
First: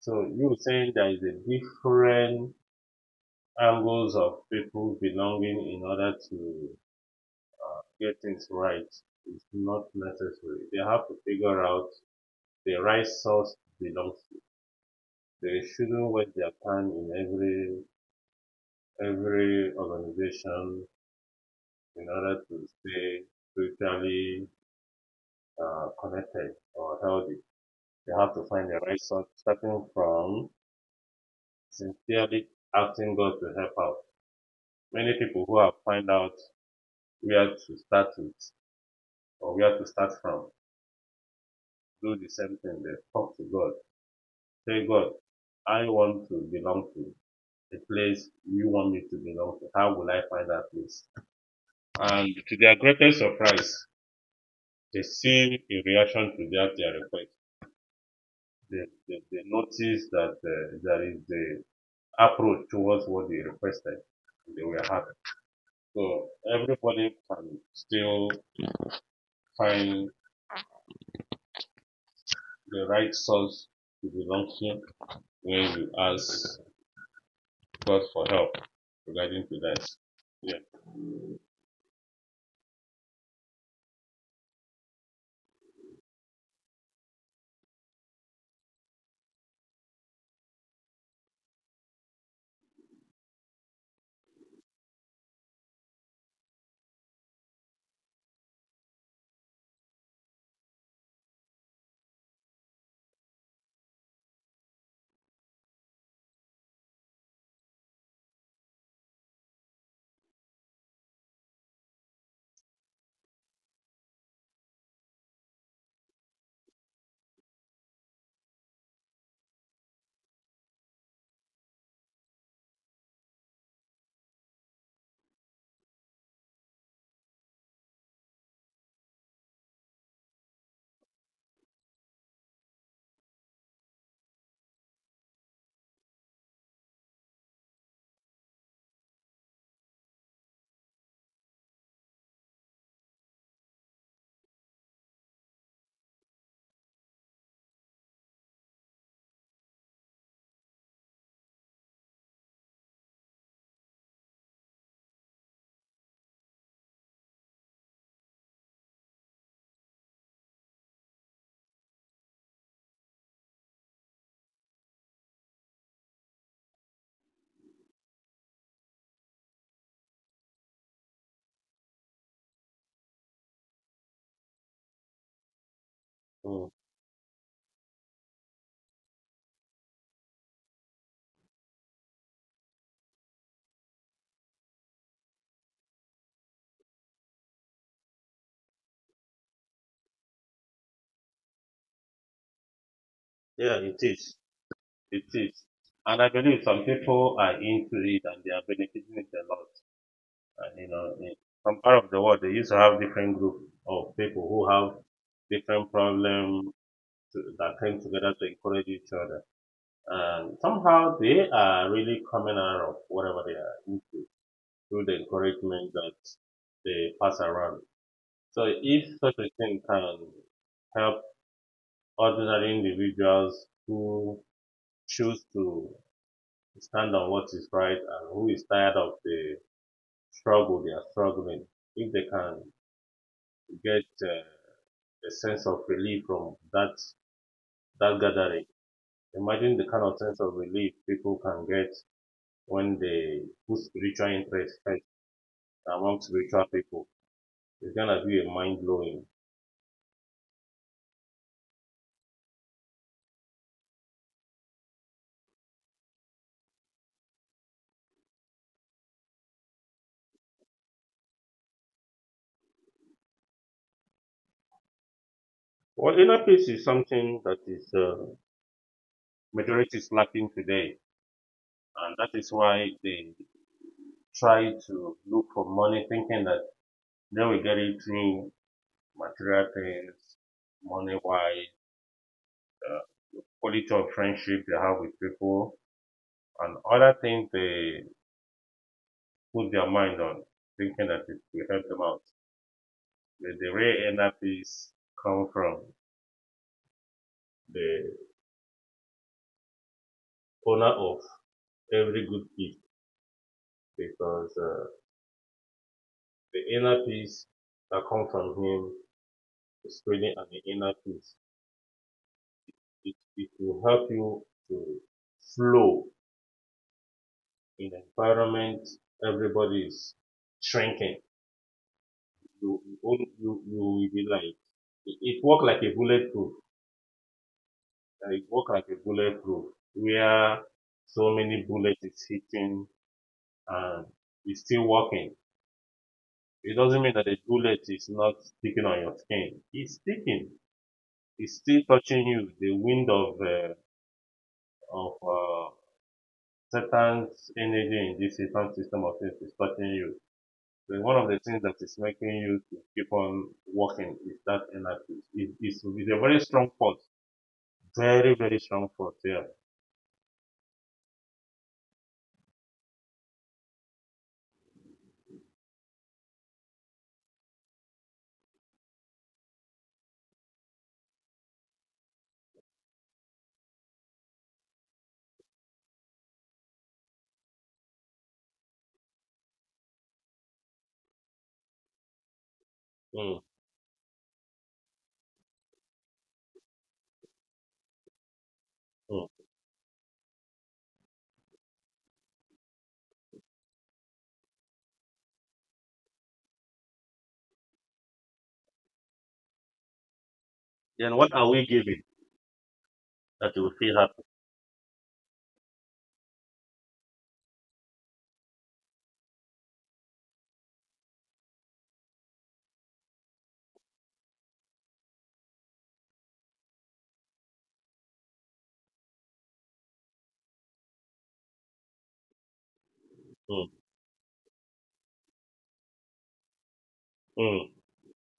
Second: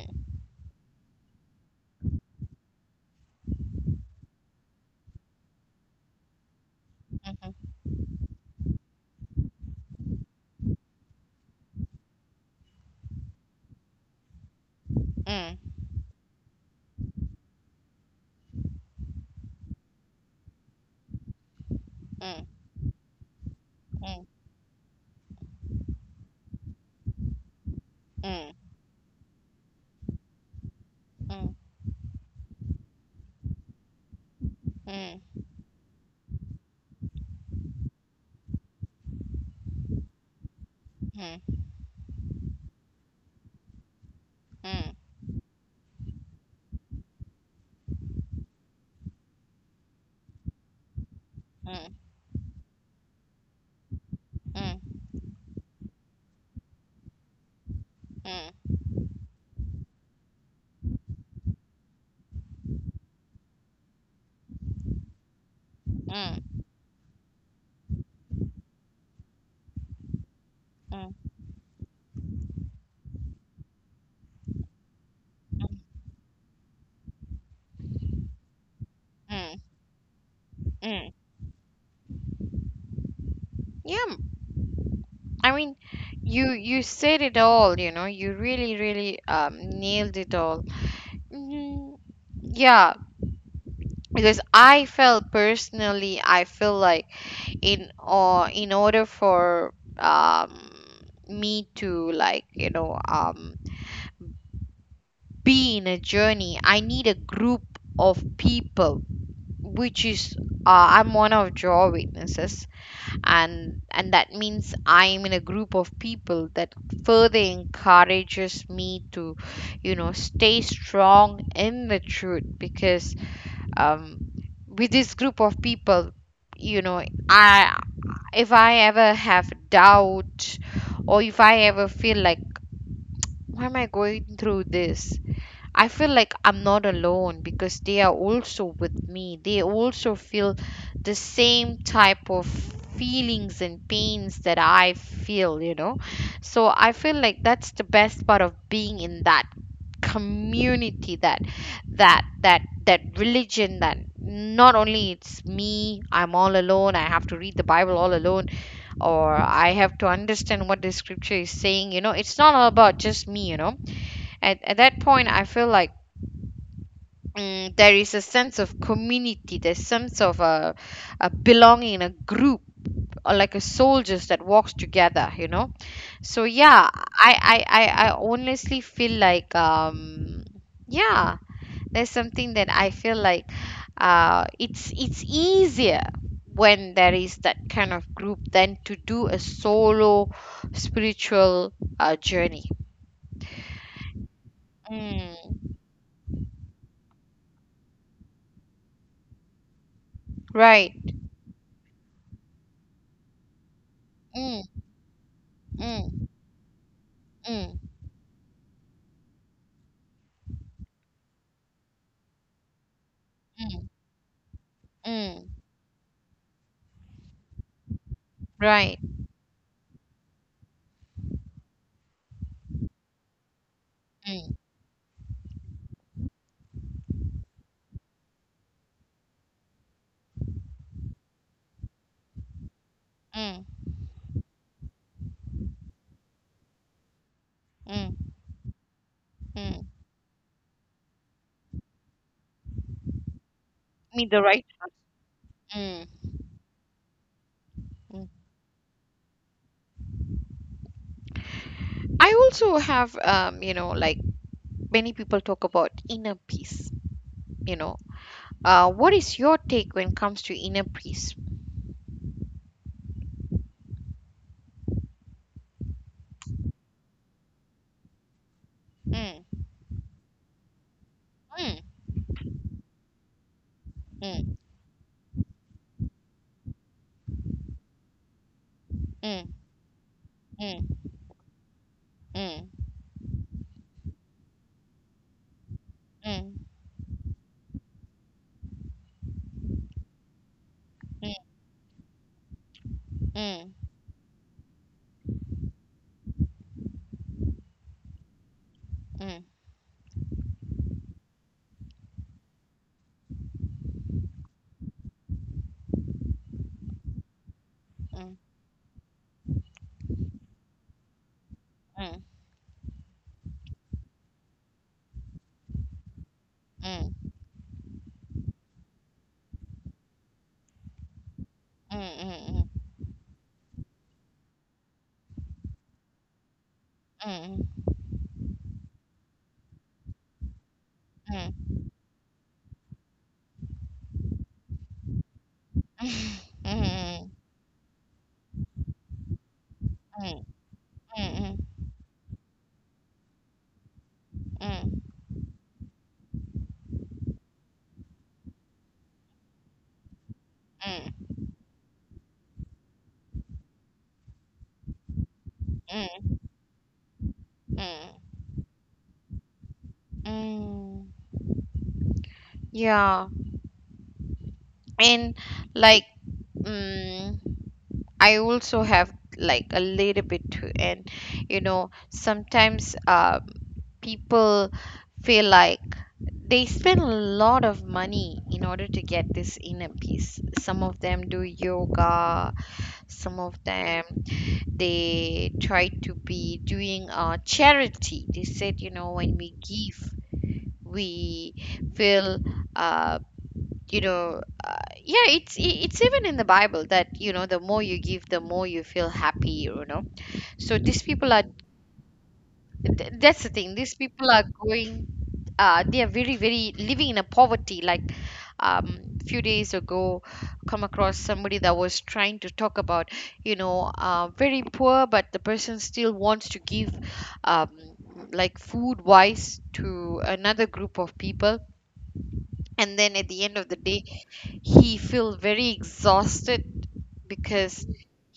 So you were saying there is a different angles of people belonging in order to mm, get things right. It's not necessary. They have to figure out the right source belongs to. mm, They shouldn't waste their time in every organization in order mm, to stay spiritually connected or healthy. They have to find the right source, starting from mm, mm, sincerely asking God to help out. Many people who have find out where to start with or where to start from mm, mm, do the same thing. They talk to God. Say, mm, God, I want to belong to the place you want me to belong to. How will I find that place? mm, And to their greatest surprise, mm. they seen in reaction to that their request. Mm, They noticed that there is the approach towards what they requested. They were happy. So mm, everybody can still find mm, the right source to belong to when you ask God for help regarding mm, to that. Yeah. mm. Yeah, I mean, you said it all, you know, you really, really nailed it all. Mm, yeah, because I felt personally, I feel like in, or in order for me to, like, be in a journey, I need a group of people, which is, I'm one of your witnesses, and that means I am in a group of people that further encourages me to, you know, stay strong in the truth, because um with this group of people, you know, I if I ever have doubt, or if I ever feel like why am I going through this, I feel like I'm not alone because they are also with me. They also feel the same type of feelings and pains that I feel, you know. So I feel like that's the best part of being in that community, that religion, that not only it's me, I'm all alone, I have to read the bible all alone, or I have to understand what the scripture is saying. You know, it's not all about just me, you know. At that point I feel like, there is a sense of community, there's sense of a belonging in a group, or like a soldiers that walks together, you know. So Mm. yeah, I honestly feel like yeah, there's something that I feel like, it's easier when there is that kind of group than to do a solo spiritual journey. Yeah, it is. It is. Mm, And I believe some people are into it and they are benefiting it a lot. And, you right. know, in some part of the world, they used to have different groups of people Mm, who have different mm, problems to, that mm, came together to encourage each other. And somehow they are really coming out of whatever they are mm, into through the mm. encouragement that they pass around. So Right. if such a thing can help ordinary individuals who Mm, choose to stand on what is right and who is tired of the struggle they are struggling. If they can mm, get a sense of relief from that mm, gathering, imagine the mm. kind of sense of relief people can get when they put spiritual Me the right. interest first Mm, among spiritual people. It's gonna mm. be a mind blowing. I also have, you know, like, many people talk about inner peace. You know, what is your take when it comes to inner peace? Well, inner peace is something that is Mm, majority is lacking today, mm, and that is why they mm, try to look for money, thinking that they will get it through mm, material things, mm, money wise, mm, uh, quality of friendship you have with people, mm, and other things they put their mind on, thinking that it will help them out. mm, The, mm, the real energies come from the mm, mm, owner of every good gift because the inner peace that comes from him is really an inner peace. It will help you to flow mm, in an environment everybody is shrinking. mm, mm, mm, mm, mm, mm, mm, mm, mm, mm, mm, You own you you will be like it work like a bulletproof. It work like a bulletproof where so many bullets is hitting and it's still working. It doesn't mean that the bullet is not sticking on your skin. It's sticking. It's still touching you. The wind of of uh, Satan's energy in this Satan system of things is touching you. So one of the mm, things that is making you to keep on working is that energy. It's a mm, very strong force. mm. Very, very strong force, yeah. mm. Yeah. and like mm I also have like a little bit too. And you know, sometimes, people feel like they spend a lot of money in order to get this inner peace. Some of them do yoga, some Mm, of them they try to be doing, charity. They said, you know, when mm. we give, we feel, uh, you know uh, yeah, it's even in the bible that, you know, the more you give the more you feel happy, you know. So these Then what people are, are we giving that's the that you will thing, these feel happy? people are going, they are very very living in a poverty. Like, um few days ago come across somebody that was trying to talk about, you know, very poor but the person still wants to give, um like food wise to another group of people, and then at the end Mm, of the day he feel very exhausted, mm, because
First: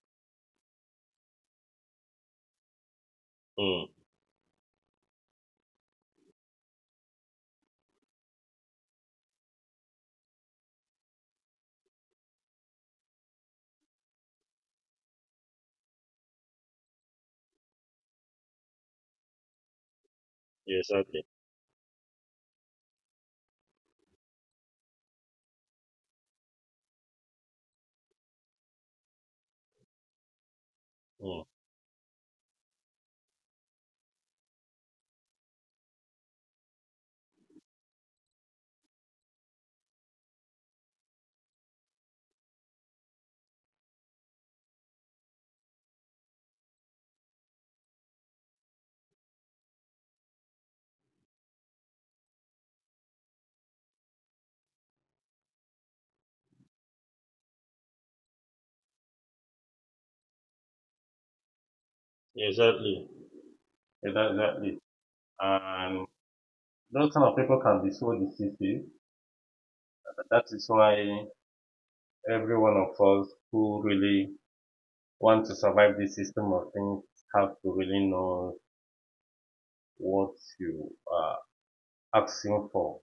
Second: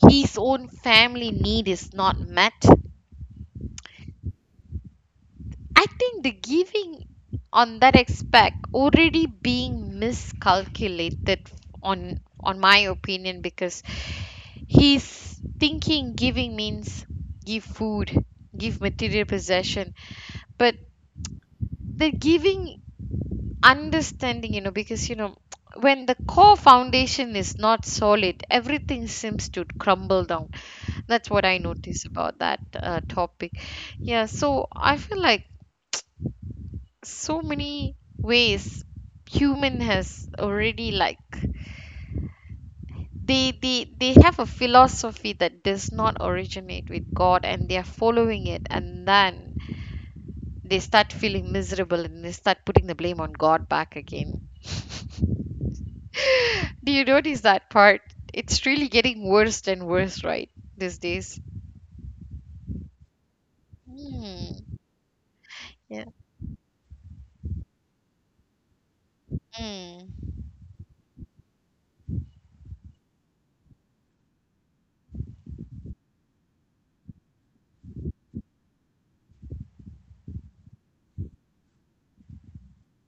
his own family need is not met. mm. I think the giving on that aspect already being miscalculated, on my opinion, because he's thinking giving means give food, give material possession. But Exactly. the giving understanding, you know, because you know <tsk> when the core foundation is not solid everything seems to crumble down. That's what Mm, I notice about that topic. Yeah, so I feel like so many ways human has already, like, they have a philosophy that does not originate with god, and they are following it, and then they start feeling miserable and they start putting the blame on god back again. Do you notice that part? It's really getting worse and worse, right? These days. exactly. Exactly. Mm, Exactly. yeah. And those kind of people can be so decisive. Mm, That is why every one of us who really want to survive this system of things have to really know what you are asking for,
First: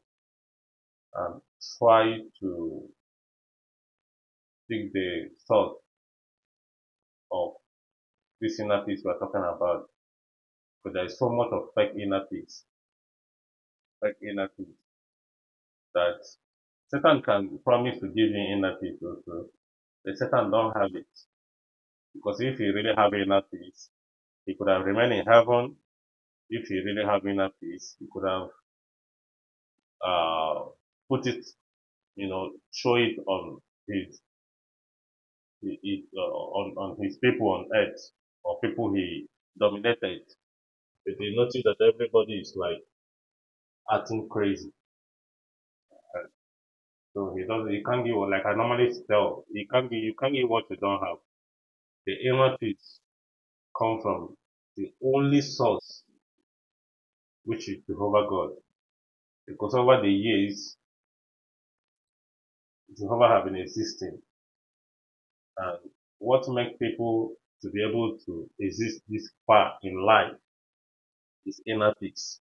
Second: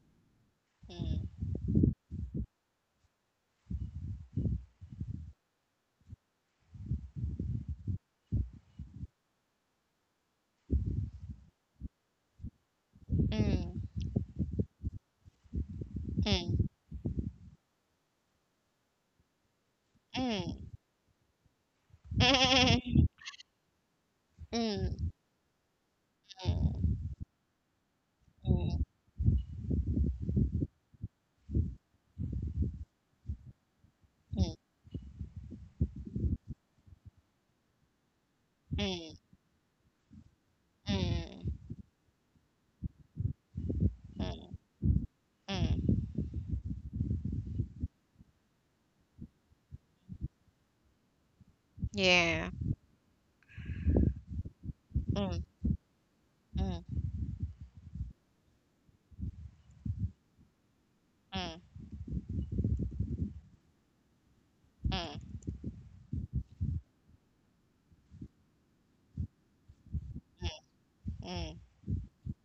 and mm, try to seek the source of this inner peace we're talking about. But there is so much of mm, mm, fake inner peace mm, that mm, Satan can promise to give you inner peace also. But Satan mm, don't have it. mm, Because if he really mm, have inner peace, he could have remained mm, in heaven. If he really have inner peace, he could have uh, put it, you know, show it on his, on his people on earth, or people mm, he dominated. But he mm, noticed that everybody is like acting mm, crazy. mm. So he doesn't, you can't give what, like I normally tell, you can't give what you don't have. The Yeah. inner peace comes from the only Mm, source, mm, which is Jehovah God. Because over the years, mm, Jehovah have been existing. mm, mm, And what makes people to be able to exist this far in life mm, mm, is inner peace.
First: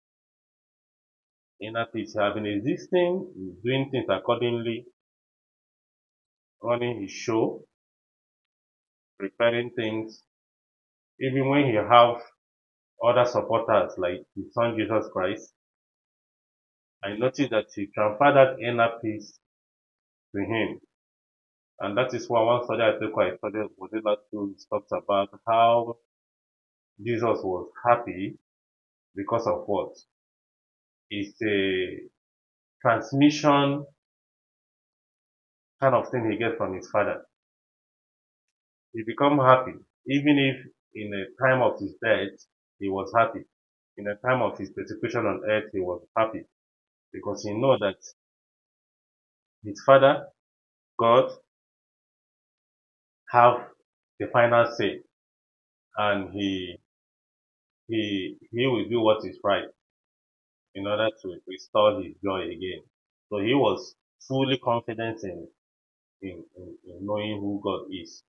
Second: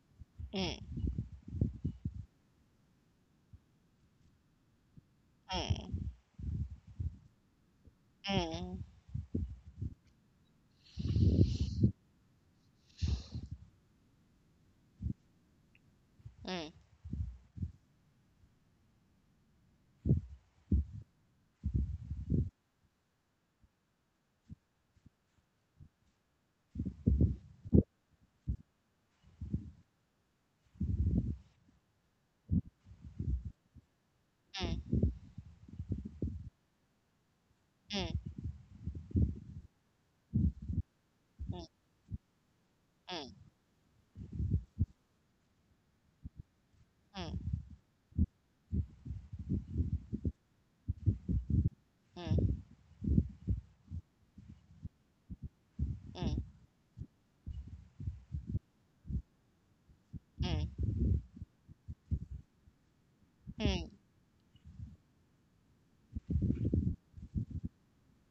mm, mm, Inner peace have been existing, doing things accordingly, mm, running his show, mm, mm, mm, mm, preparing things, even when he have other supporters like his son Jesus Christ, mm, I noticed that he transferred that inner peace to him. And that is why one study I studied within that school talks about how Jesus was happy because of what? It's a transmission kind of thing he gets from his father. He become happy. Even if in a time of his death, he was happy. In the time of his persecution on earth, he was happy because he know that his father, God, have the final say and he will do what is right in mm, order to restore his joy again. So he mm, mm, was fully confident in knowing who God is,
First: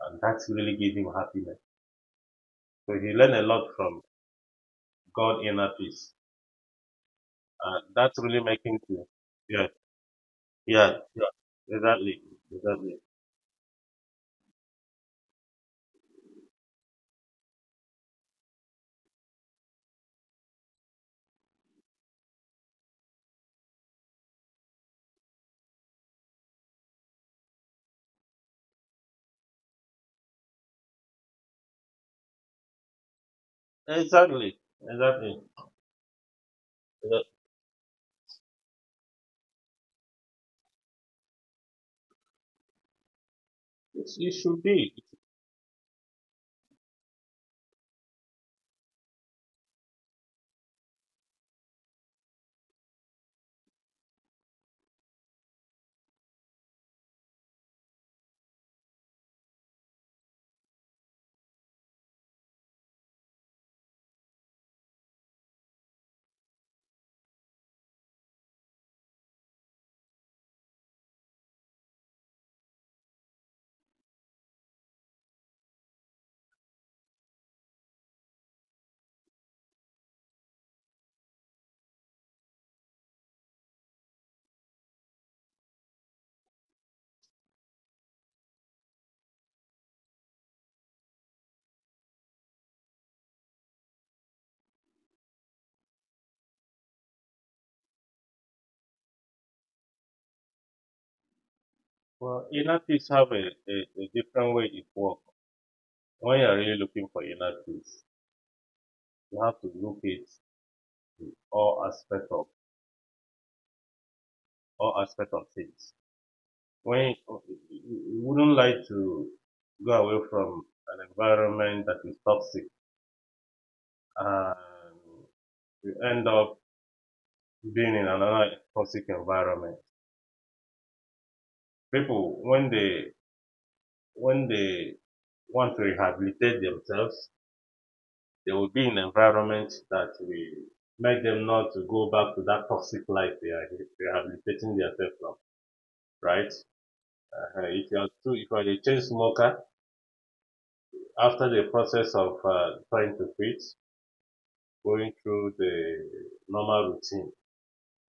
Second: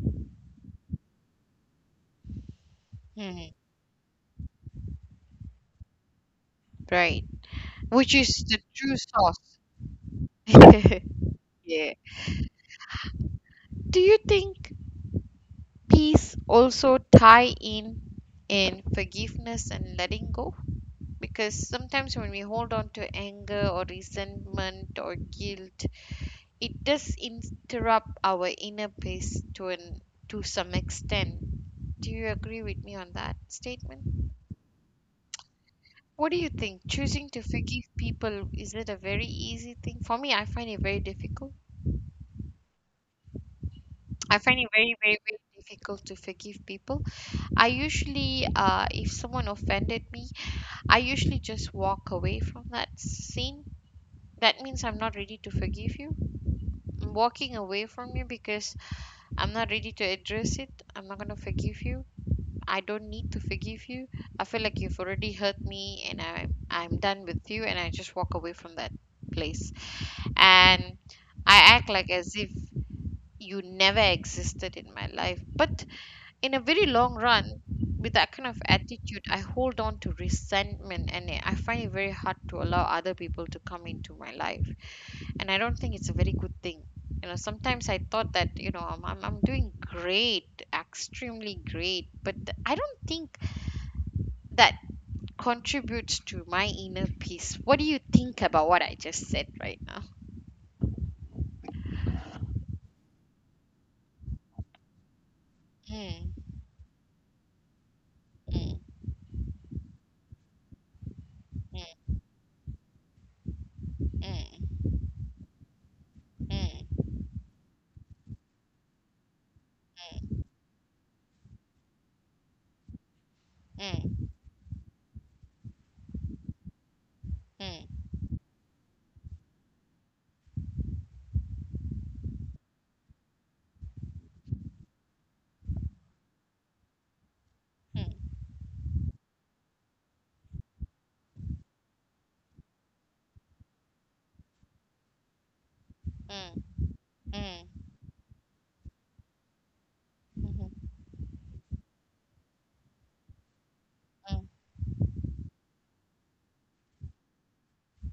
and that's really gave him happiness. So he learned a mm. lot from God inner peace, Right. and Which that's really is the making true to sauce. yeah. Yeah, <laughs> yeah. Yeah. Exactly. Exactly. Do you think peace also tie in forgiveness and letting go? Because sometimes when we hold on to anger or resentment or guilt, it does interrupt our inner peace to an, to some extent. Do you agree with me on that statement? Exactly. Exactly. What do you think? Yeah. Choosing to forgive people, is it a very easy thing? For me, I find it very difficult. It's, it I find should it very, be very, very difficult to forgive people. I usually, if someone offended me, I usually just walk away from that scene. That means I'm not ready to forgive you. I'm walking away from you because I'm not ready to address it. I'm not going to forgive you. I don't need to forgive you. I feel like you've already hurt me and I'm done with you, and I just walk away from that place. And I act like as if you never existed in my life. But in a very long run, with that kind of attitude I hold on to resentment, and I find it very hard to allow other people to come into my life. And I don't think it's a very good thing. You know, sometimes I thought that, you know, I'm doing great, extremely great. But I don't think that contributes to my inner peace. What do you think about what I just said right now? well inner peace have a different way it works when Mm, you're really looking for inner peace. mm, You have to look at mm, all mm, aspects of mm, all aspect of things. mm, mm, When you wouldn't like to go away from an environment that is toxic mm, and you end up being in another toxic environment. People when they want to rehabilitate themselves, they will be in environments that will make them not to go back to that toxic life they are rehabilitating themselves from. mm, Right? mm, If you are a chain smoker, mm, mm, after the process of trying to quit, mm, going through the normal routine.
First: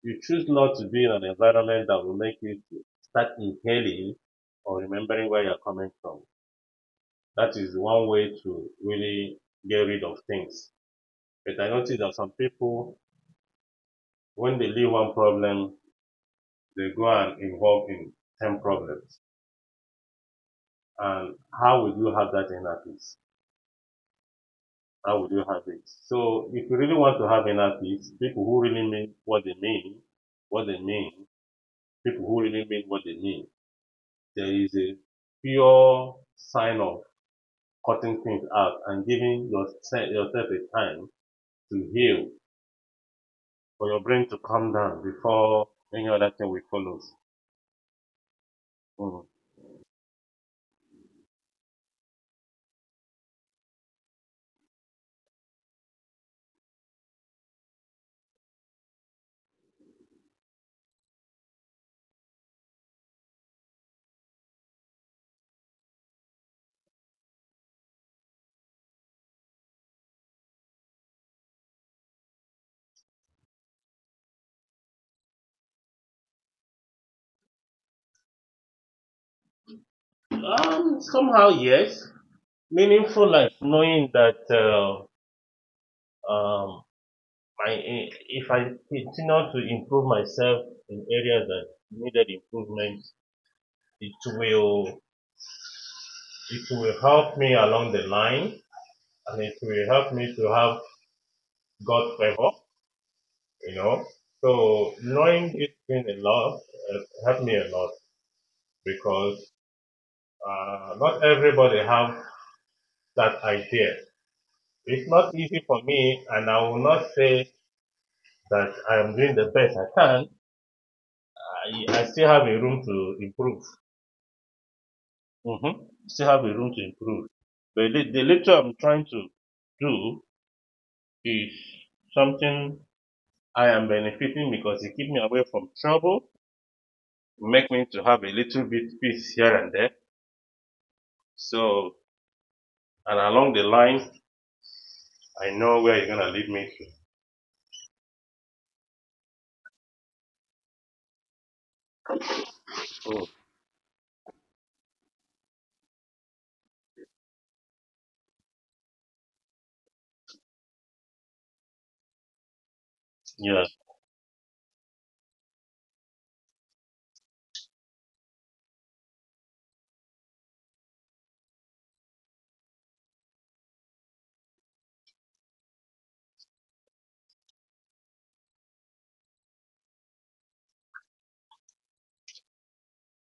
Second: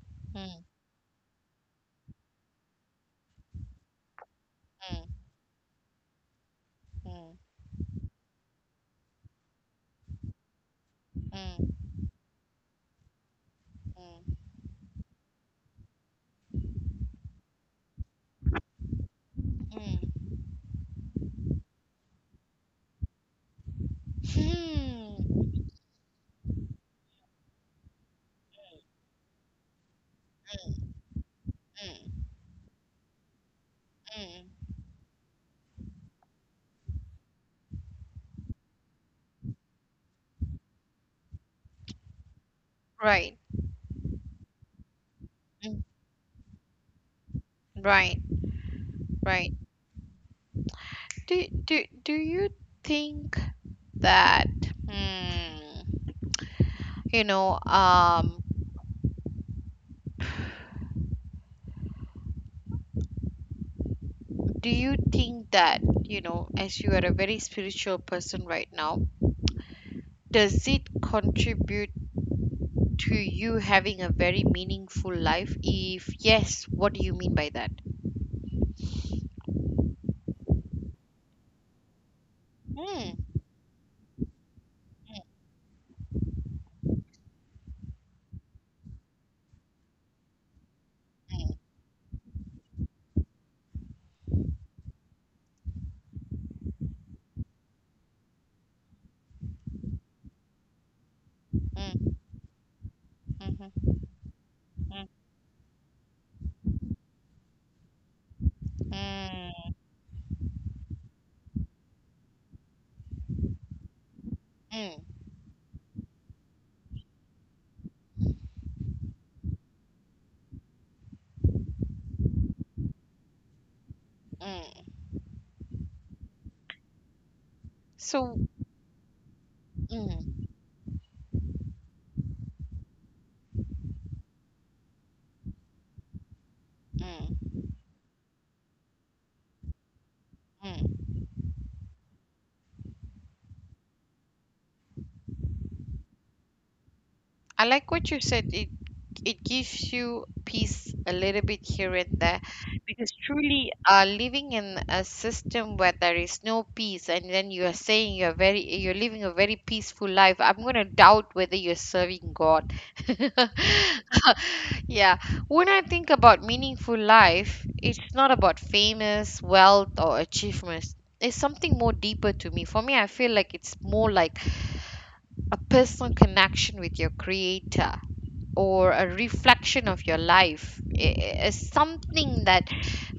You choose mm. not to be in an environment that will make you start inhaling or Mm, remembering where you're coming from. mm, That is one way to really get rid of things. But I mm, notice that some people, mm, when they leave one problem, they go and involve in 10 problems. mm. And how would you have that inner peace? Hmm. How would you have it? So if you really want to have inner peace, people who really mean what they mean, what they Mm, mean, people mm, who really mean what they mean, there mm. is a pure sign of cutting things out and giving yourself a time to heal Right. for your brain to calm down before Mm, any other thing will follow. right. Right. Do you think that hmm, you know um do you think that, you know, as you are a very spiritual person right now, does it contribute to you having a very meaningful life? If yes, what do you mean by that? Mm. Somehow, yes. Mm, Meaningful life, knowing that um, I, if I continue to improve myself in areas mm, that needed improvement, it will it will help me along the line, and it will help me to have God mm, favor, you mhm, know. So mm, knowing this means a lot, helped me a lot because mm, not everybody have that idea. It's mm. not easy for me, and I will not say that I am doing the best I can. I still have a room to improve. Mm. Still have a room to improve. But the So, little I'm trying to do mm, is something I am benefiting because it keep me away from trouble, mm, make me to have a little bit peace here and there. mm. So and along the line, I know where you're gonna lead me to. I like what you said. It gives you peace a little bit here and there, because Mm. truly, living in a system where there is no peace, and then you are saying you're living a very peaceful life, I'm gonna doubt whether you're serving God. <laughs> Yes. Yeah. When I think about meaningful life, it's not about famous, wealth, or achievements. It's something more deeper to me. For me, I feel like it's more like a personal connection with your creator or a reflection of your life is something that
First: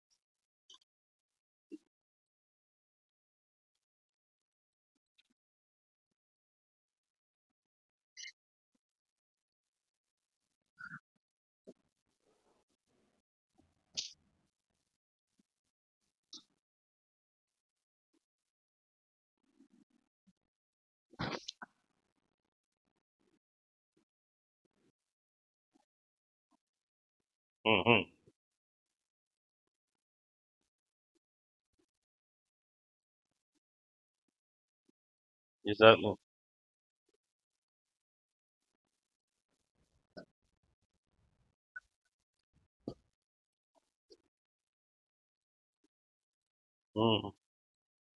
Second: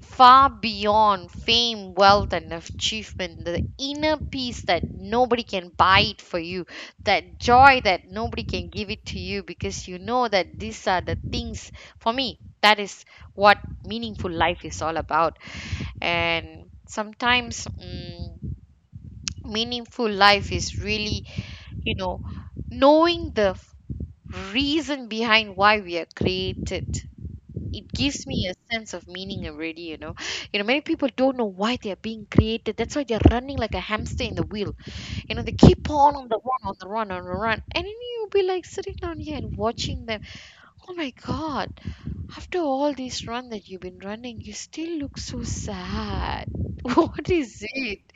far beyond fame, wealth and achievement. The inner peace that nobody can buy it for you, that joy that nobody can give it to you, because you know that these are the things, for me, that is what meaningful life is all about. And sometimes, meaningful life is really, you know knowing the reason behind why we are created, it Mm-hmm. gives me a sense of meaning already, you know. You know, many people don't know why they are being created, that's why they're running like a hamster in the wheel. You know, they keep Exactly. on, on the run, on the run, and then you'll be like sitting down here and watching them. Oh my God, after all this run that you've been running you still look so sad. <laughs> mm What hmm is it?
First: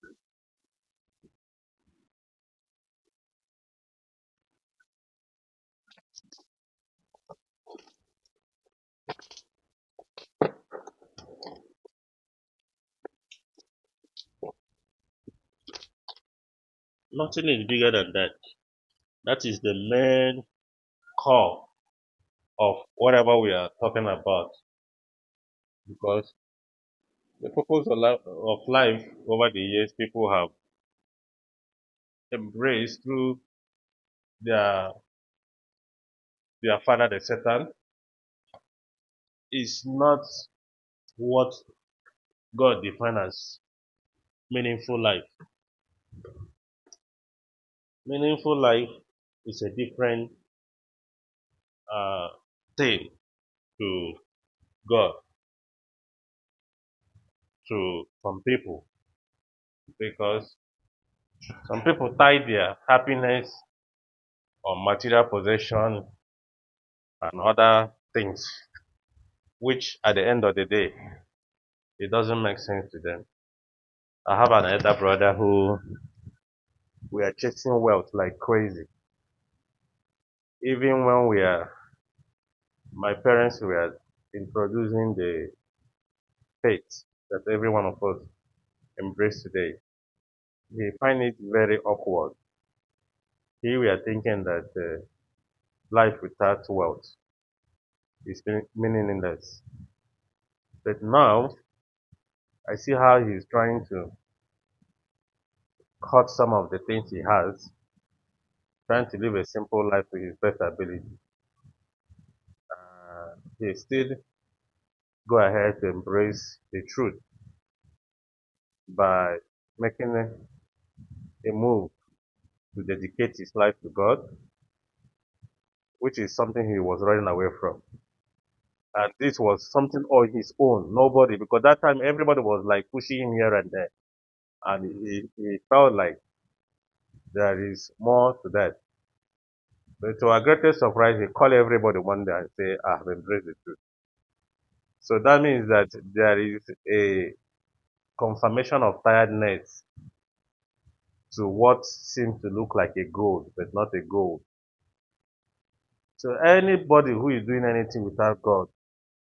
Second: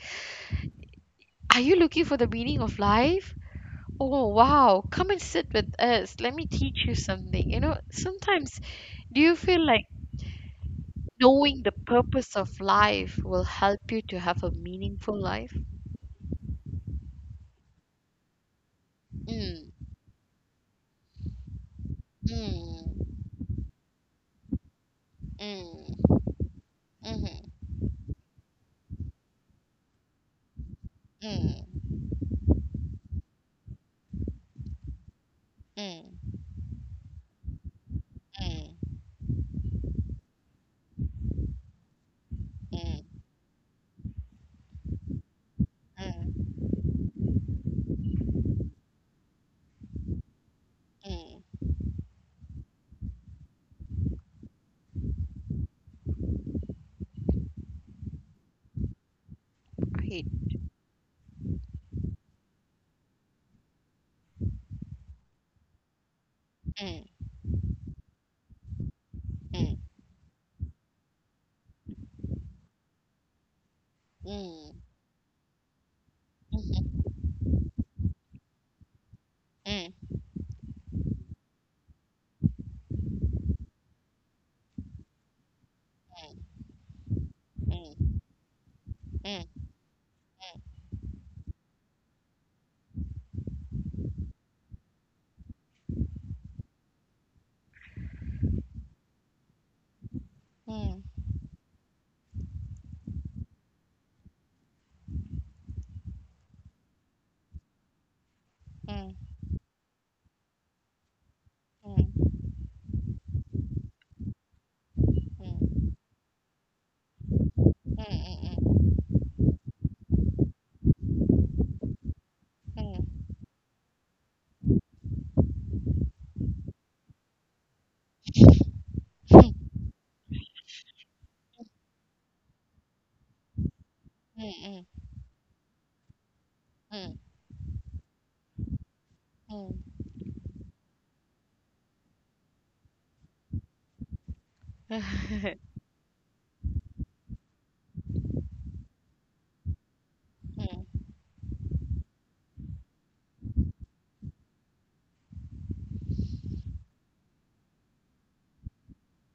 Are you looking for the meaning of life? Oh wow, come and sit with us, let me teach you something, you know. Sometimes, do you feel like knowing the purpose of life will help you to have a meaningful life? Nothing is bigger than that. That is Mm, the main core of mm, whatever we are talking about. mm, Because mhm, the purpose of life, over the years, people have mm, embraced through their mm, their father, the Satan, mm, is not what mm, God mm, defines as meaningful life. Meaningful life is a different mm. uh, thing to God. To some people, Right. because some people tie their happiness on material possession Mm, and other things, mm, which at the end of the day, it doesn't make sense to them. mm, I have an mhm, elder brother who mm, mm, mm, mm, we are chasing wealth like crazy. mm, Even when we are, my parents were introducing the faith that mm, mm, every mm, mm, one mm, mm, <laughs> of mm, us embrace today. We find it very awkward. Here we are thinking that life without wealth is meaningless. But now I see how he's trying to cut some of the things he has, trying to live a simple life to his best ability. He still go ahead to embrace the truth mm, mm, by making a move to mm, dedicate his life to God, which is something he was running away from. And this was something on his own, nobody, because that time everybody was like pushing him here and there. And he felt like there is more to that. But to our greatest surprise, he called everybody one day and say, I have embraced the truth. <laughs> mm, mm, So mm, mm, that mm, means that there is a confirmation of tiredness to what seems to look like a goal, but not a goal. So anybody who is doing anything without God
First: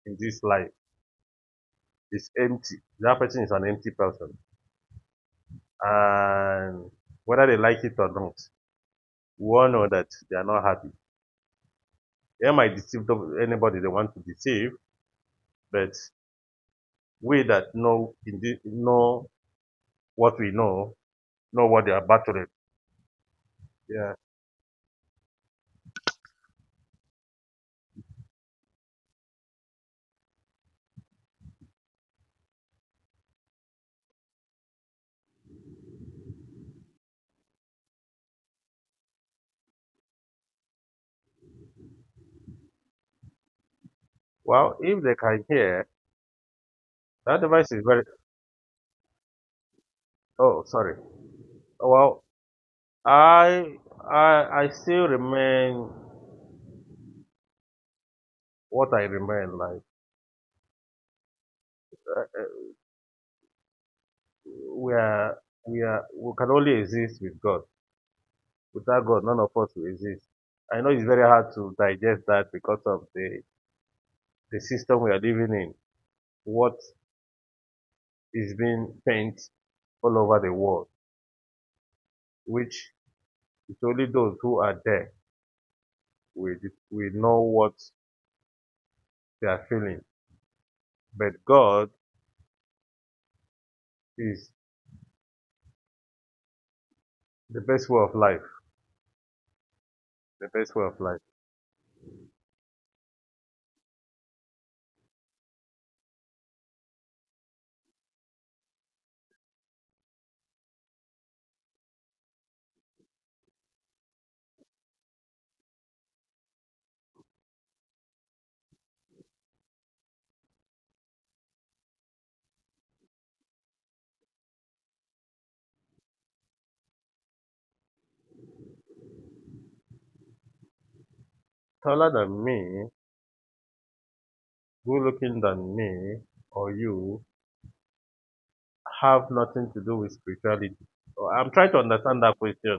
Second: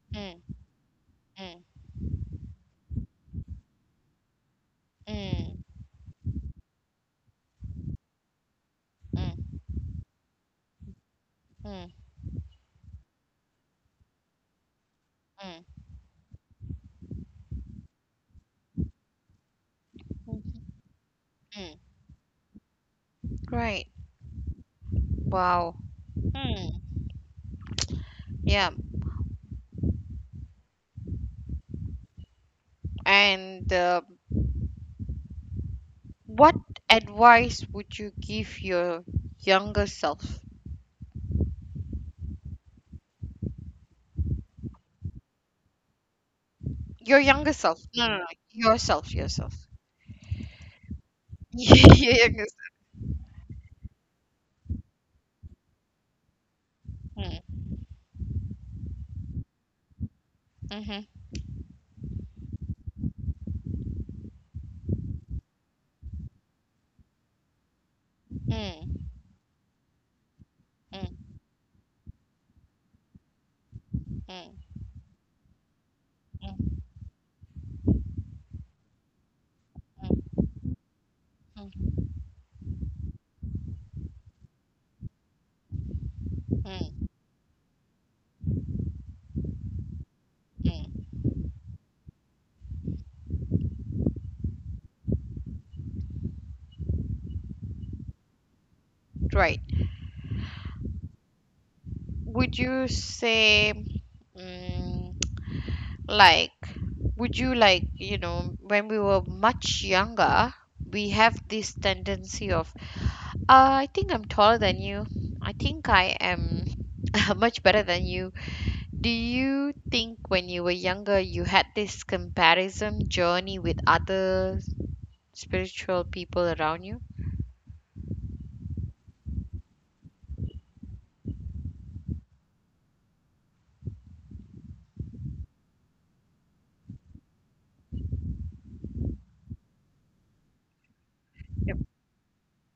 in this life is empty. That person is an empty person. And whether they like it or not, we all know that they are not happy. They might deceive the- anybody they want to deceive, mm, but we that know indeed know mm, what we mhm, know mm, what they are battling. right. Yeah. Wow. Mm. Yeah. And what advice would you give your younger self? Well, if they can hear, Your that younger device self. is very... No, no, no. Yourself, yourself. Oh, sorry. <laughs> Your Well, younger self. I I still remain Mm, what I remain. Like mm-hmm, uh, uh, we are we are we can only exist with God. mm, Without God, none of us will exist. I know mm, it's very mm, hard to digest that because of the mm, system we are living in. What is being painted all over the world, mm, mm, which it's only those who are there will mm, will know what they are feeling. mm. But God is the best way of life. Right. The best way of life. Would you say, mm, like, would you, like, you know, when we were much younger, we have this tendency of, I think I'm taller than you, I think I am <laughs> much better than you. Do you think when you were younger you had this comparison journey with other spiritual people around you? Taller than me, good looking than me, or you have nothing to do with spirituality? So I'm trying to understand that question.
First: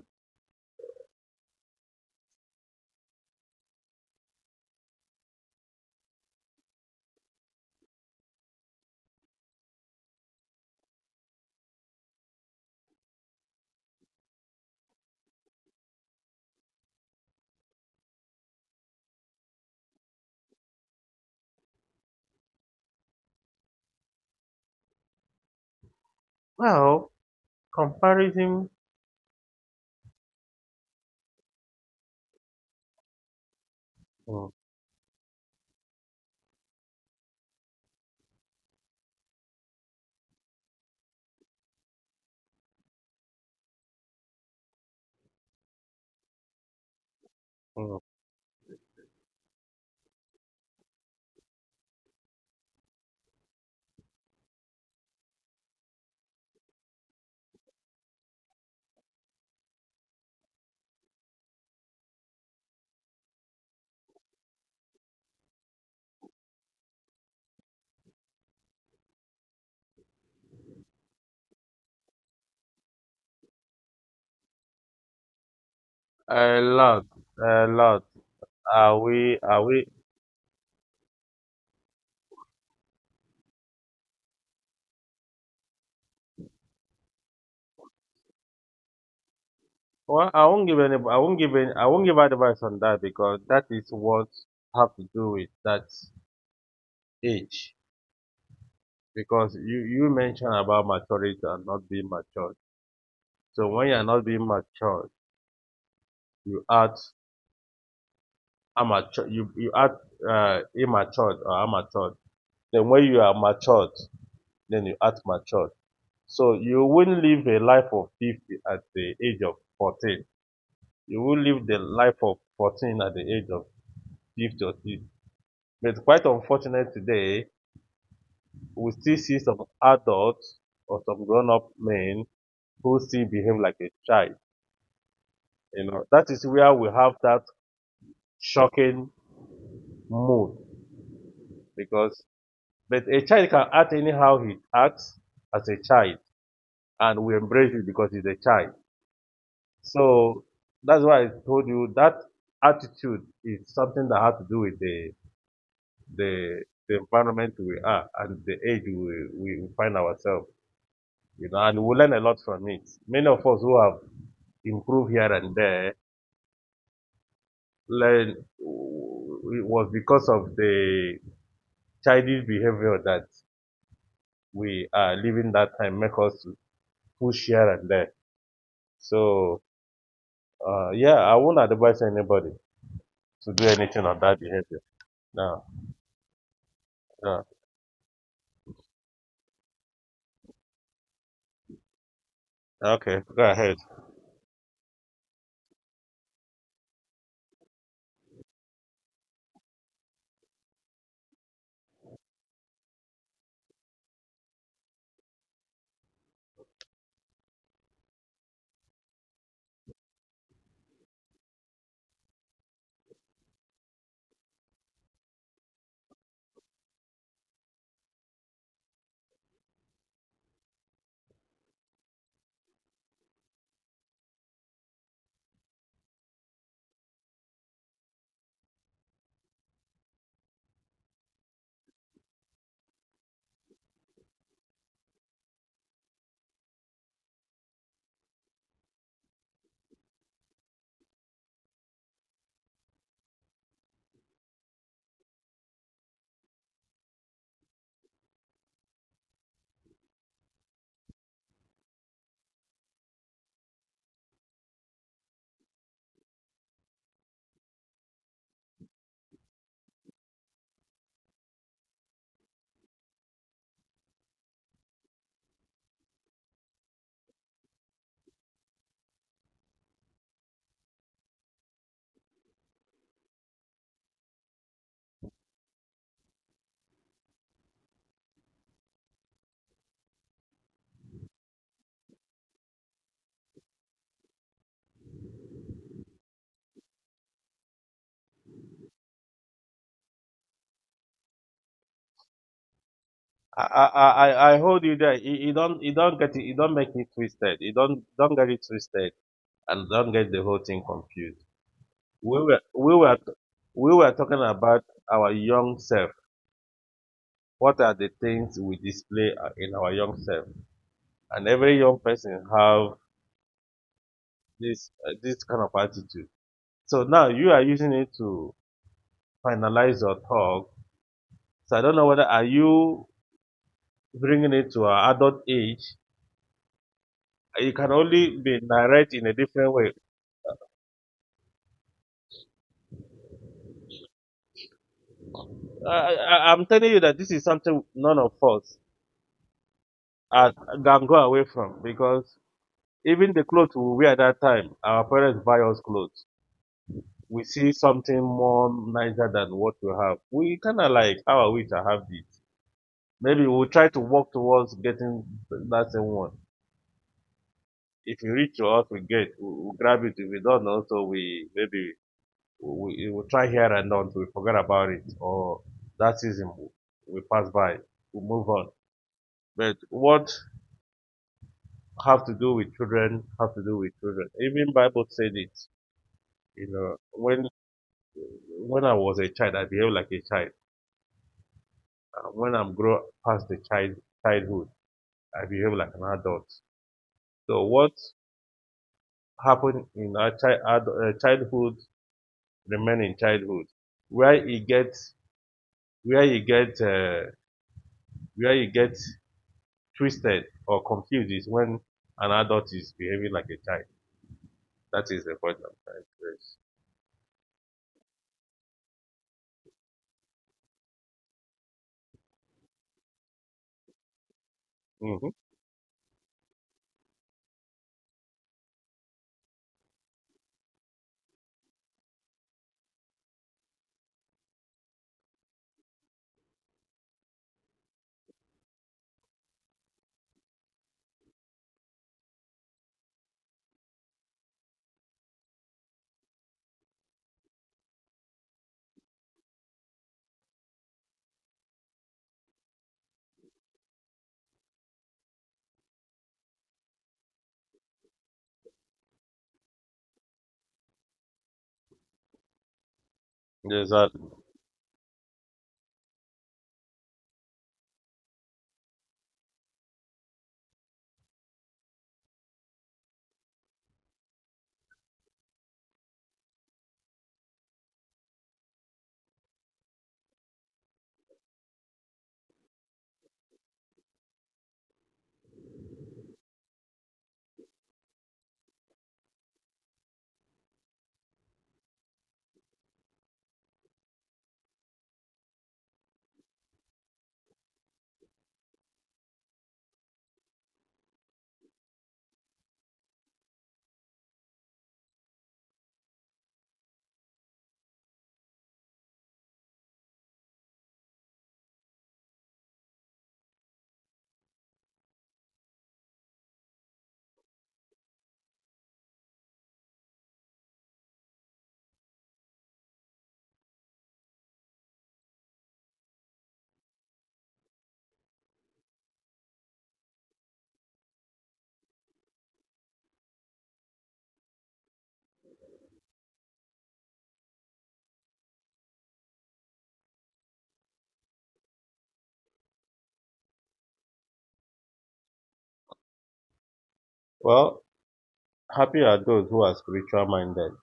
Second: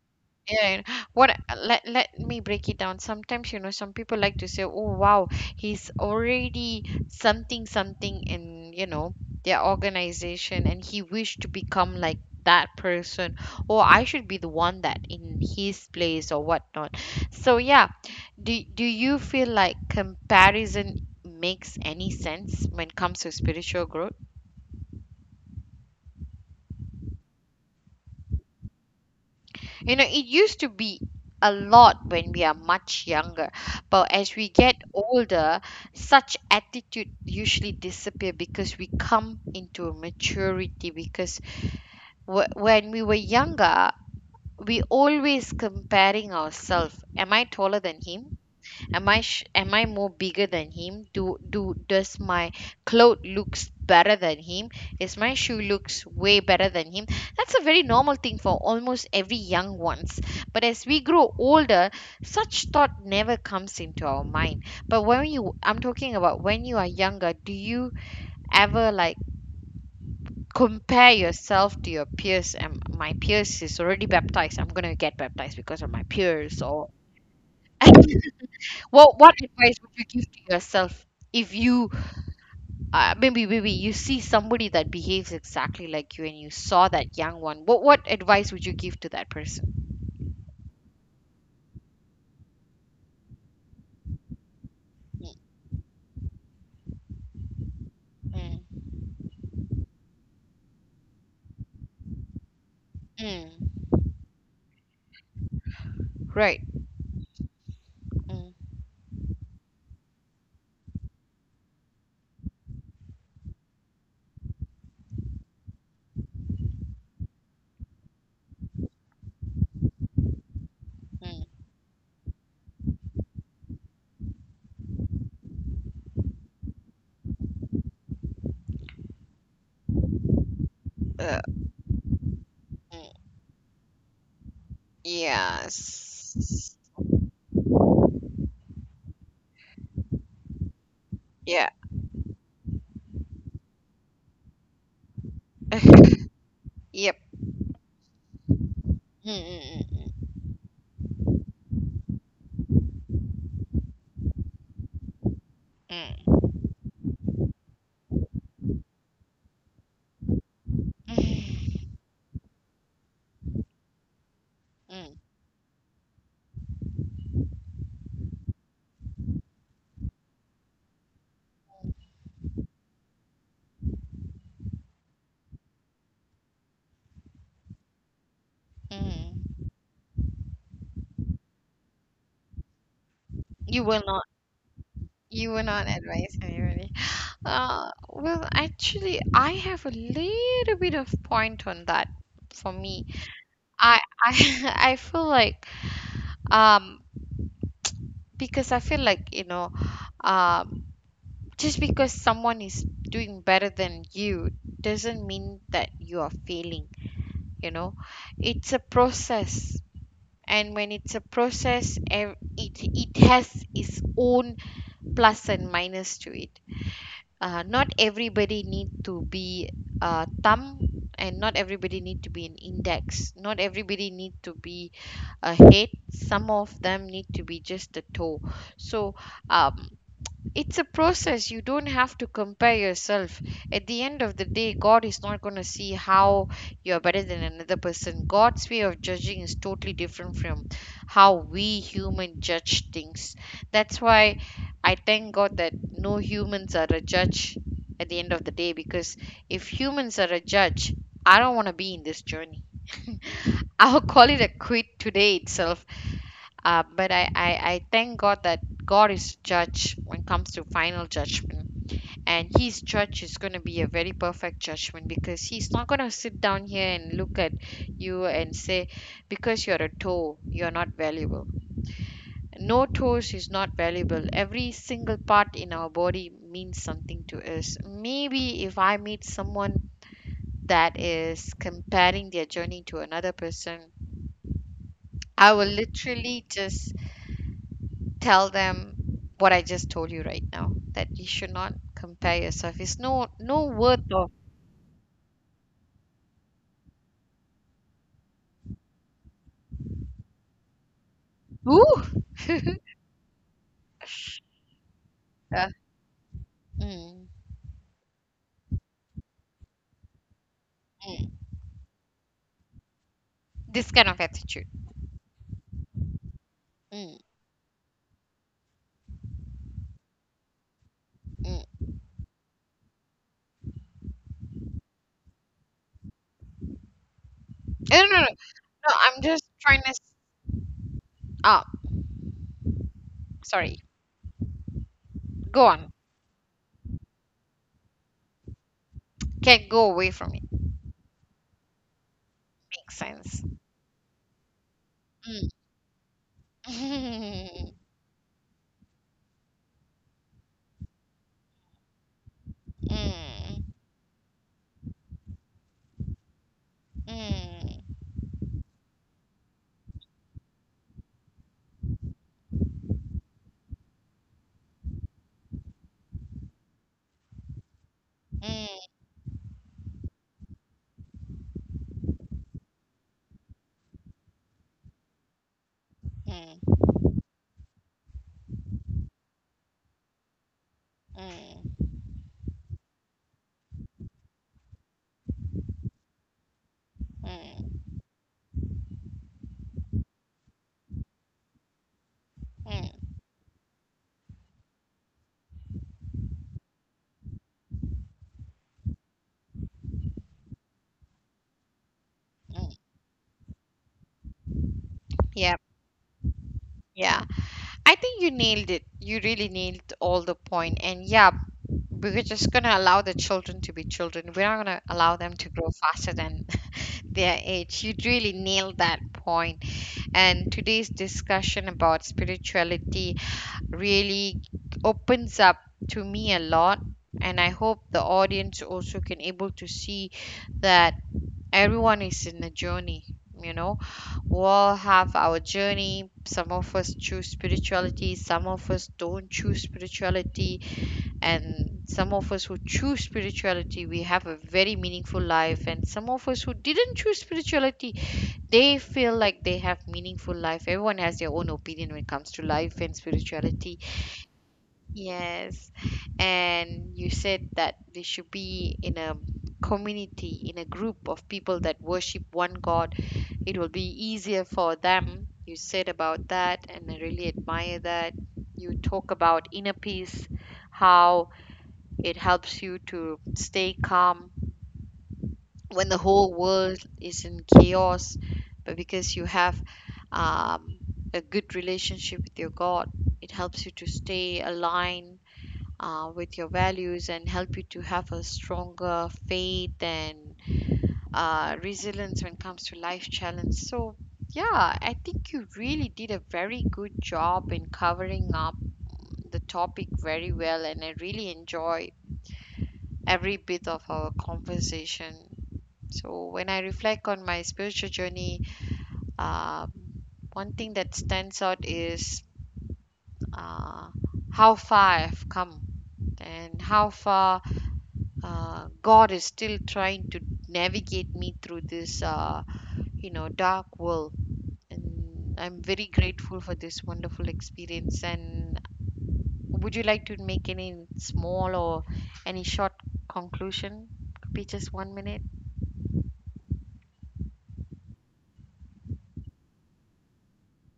Yeah, what let me break it down. Sometimes, you know, some people like to say, "Oh, wow, he's already something something in, you know, their organization and he wished to become like that person, or I should be the one that in his place or whatnot." So, yeah, do you feel like comparison makes any sense when it comes to spiritual growth? Well, comparison, You know, it used to be a lot when we are much younger, but as we mm, get older, such attitude usually disappear because we come into maturity. Because when we were younger, we always comparing ourselves. Am I taller mm, than him? Am I more bigger than him? Do does my clothes looks better than him? Is my shoe looks way better than him? That's a very normal thing for almost every young ones. But as we grow older, such thought never comes into our mind. But when you, I'm talking about when you are younger, do you ever like compare yourself to your peers, and my peers is already baptized, I'm going to get baptized because of my a peers, or lot, a lot. <laughs> Are what we? Are advice we? would you give to yourself if you, maybe, maybe you see somebody that behaves exactly like you and you saw that young one? What advice would you give to that person? Well, I won't give any. I won't give any. I won't give advice on that because that is what have to do Mm, with that age. mm, Because you mentioned about maturity and not being matured. So when you mm, are not being matured, you right. add Mm, amature, you act immature or amateur, then when you are matured, then you act matured. So you won't live a life of 50 at the age of 14. You will mm, live the life of 14 at the age of 50 or 60. But quite unfortunate today, we still see some adults or some uh, grown-up men who still mm, behave like a child. You know, that yes. is where we have that shocking mood. Yeah. Because, but a child can act anyhow he acts as a child, <laughs> and Yep. we embrace it because he's a child. Mm, mm, So that's why I told you that attitude is something that has to do with mm, mm, the environment we are and the age we find ourselves. You know, and mm. we learn a lot from it. Many of us who have improved Mm, here and there learn it was because of the childish behavior that we are living that time make us push here and there. mm. So yeah, I won't advise anybody to do You will anything on not. that behavior. You No, will not advise anybody. no. Well, actually, I have a little bit of point on that for me. Okay, go ahead. I <laughs> I feel like, um because I feel like, you know, um just because someone is doing better than you doesn't mean that you are failing, you know. It's a process. And when it's a process, it it has its own plus and minus to it. Not everybody need to be a thumb, and not everybody need to be an index, not everybody need to be a head, some of them need to be just a toe. So, um, it's a process. You don't have to compare yourself. At the end of the day, God is not going to see how you're better than another person. God's way of judging is totally different from how we human judge things. That's why I thank God that no humans are a judge at the end of the day, because if humans are a judge, I don't want to be in this journey. <laughs> I'll call it a quit today itself. But I thank God that God is judge when it comes to final judgment. And his judge is going to be a very perfect judgment, because he's not going to sit down here and look at you and say, because you're a toe, you're not valuable. No, toes is not valuable. Every single part in our body means something to us. Maybe if I meet someone that is comparing their journey to another person, I will literally just tell them what I just told you right now, that you should not compare yourself. It's no I, no worth of I hold you there. You don't get it. You don't make it twisted. You don't get it twisted, and don't get the whole thing confused. ooh. We were, <laughs> we were, we were talking about our Uh, young self. mm, What are the things we display in our young self? mm. And every young person have This kind of attitude. this, this kind of attitude. So Mm, now you are using it to finalize your talk. So I mm. don't know whether are you bringing it to our adult age. It can No, no, no, no. only be narrated I'm in a just different trying to. way. Oh, sorry. Go on. I'm telling you that this is something none of us Can't go away from it. can go away from because Makes even the sense. clothes we wear at that time, our parents buy us clothes. We see Mm. <laughs> something more nicer than what we have. We kind of like, how are we to have this? Maybe Mm, we'll try to work towards getting that same one. mm, If we reach to us, we get, we grab it. If we don't, also we maybe we will try here and on till we forget about it, or that season we pass by. We move on. mm, But what have to do with children have to do with children. Even Bible said it. You know, mm, when I was a child, I behaved like a child. mm, When I'm grown past the childhood, I behave like an adult. So what mm, happened in our childhood remain mm, in childhood. Where you get where you get uh, where you get twisted or confused is when an adult mm. is behaving like a child. That is the point Yeah. I'm trying Yeah. I think you nailed it. You really nailed all the point. And yeah, we're just gonna allow the children to be children. We're not gonna to allow raise. them to grow faster than <laughs> their age. You really nailed that point. And today's discussion about spirituality really opens up to me a lot. And I hope the audience also can able to see that everyone is in a journey, you know, we all have our journey. Some of us choose spirituality, some of us don't choose spirituality, and some of us who choose spirituality, we have a very meaningful life. And some of us who didn't choose spirituality, they feel like they have meaningful life. Everyone has their own opinion when it comes to life and Mm-hmm. spirituality. Exactly. Yes. And you said that we should be in a community, in a group of people that worship one God. It will be easier for them. You said about that, and I really admire that. You talk about inner peace, how it helps you to stay calm when the whole world is in chaos, but because you have, um, a good relationship with your God, it helps you to stay aligned with your values and help you to have a stronger faith and resilience when it comes to life challenge. So, yeah, I think you really did a very good job in covering up the topic very well, and I really enjoy every bit of our conversation. So, when I reflect on my spiritual journey, uh, one thing that stands out is uh, how far I've come and how far, God is still trying to navigate me through this, you know, dark world. And I'm very grateful for this wonderful experience. And would you like to make any small or any short conclusion? Could be just 1 minute. Well, happy are those who are spiritual minded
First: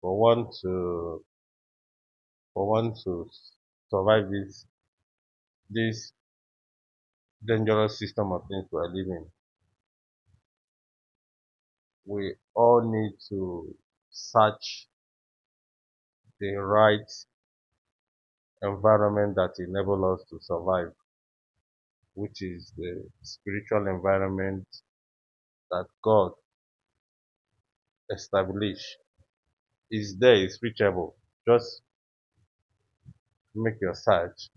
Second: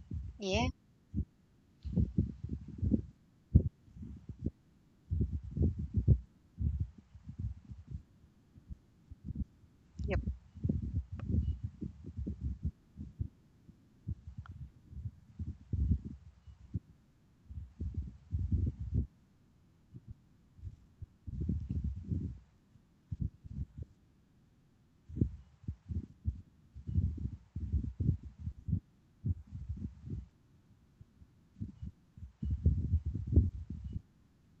for want Yeah. to for want to survive this dangerous system of things we are living. Yep. We all need to search the right environment that enable us to survive, which is the spiritual environment that God established, is there, it's reachable. Just make your search.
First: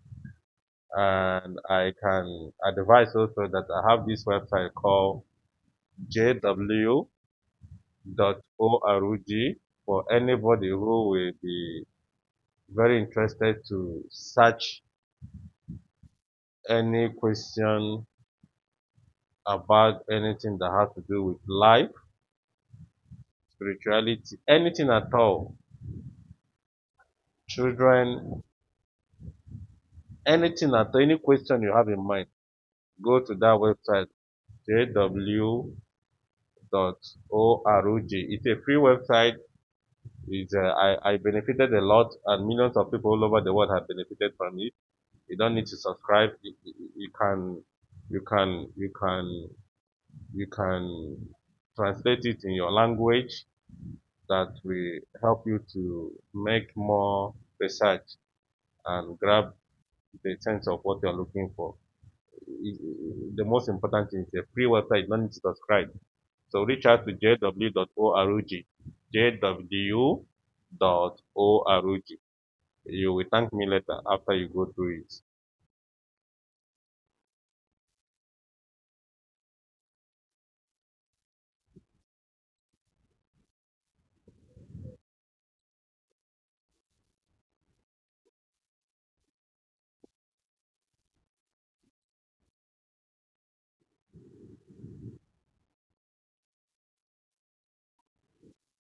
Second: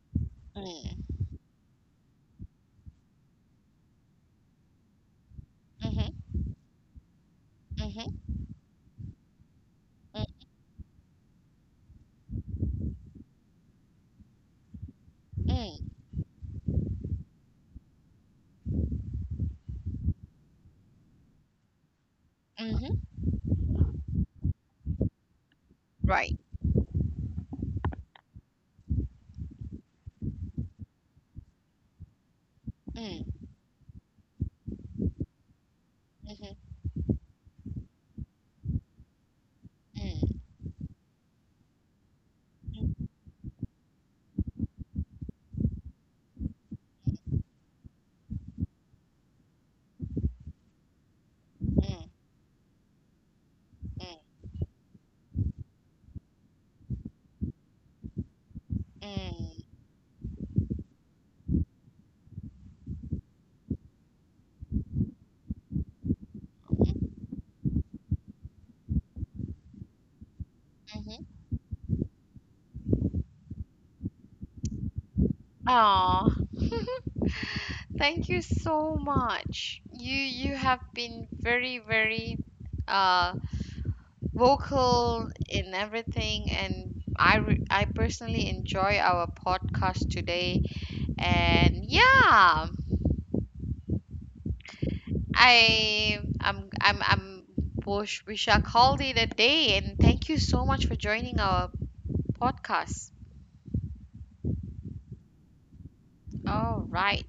Mm. And I can advise also that I have this website called Mhm. J Mhm. W dot jw.org for Mm. anybody who will be very interested to search Mm. any question about anything that has to do with life, Mhm. spirituality, anything at all, Right. children, anything at all, any question you have in mind, go Mm. to that website, Mhm. jw dot www.ecc.org. It's a free website. Mm. It's, I benefited a lot, and millions of Mm. people all over the world have benefited from it. You don't need to subscribe. Can, you can, you can, you can Mm. translate it in your language. That will help you to make more research and grab Mm. the sense of what you're looking for. The most important thing is a free website. You don't need to subscribe. So reach out Mm. to jw.org, jw.org. Mhm. You will thank me later after you go through it. Aw. Thank you so much. You have been very very uh vocal in everything and I personally enjoy our podcast today, and yeah, I I'm wish we shall call it a day, and thank you so much for joining our podcast. All right.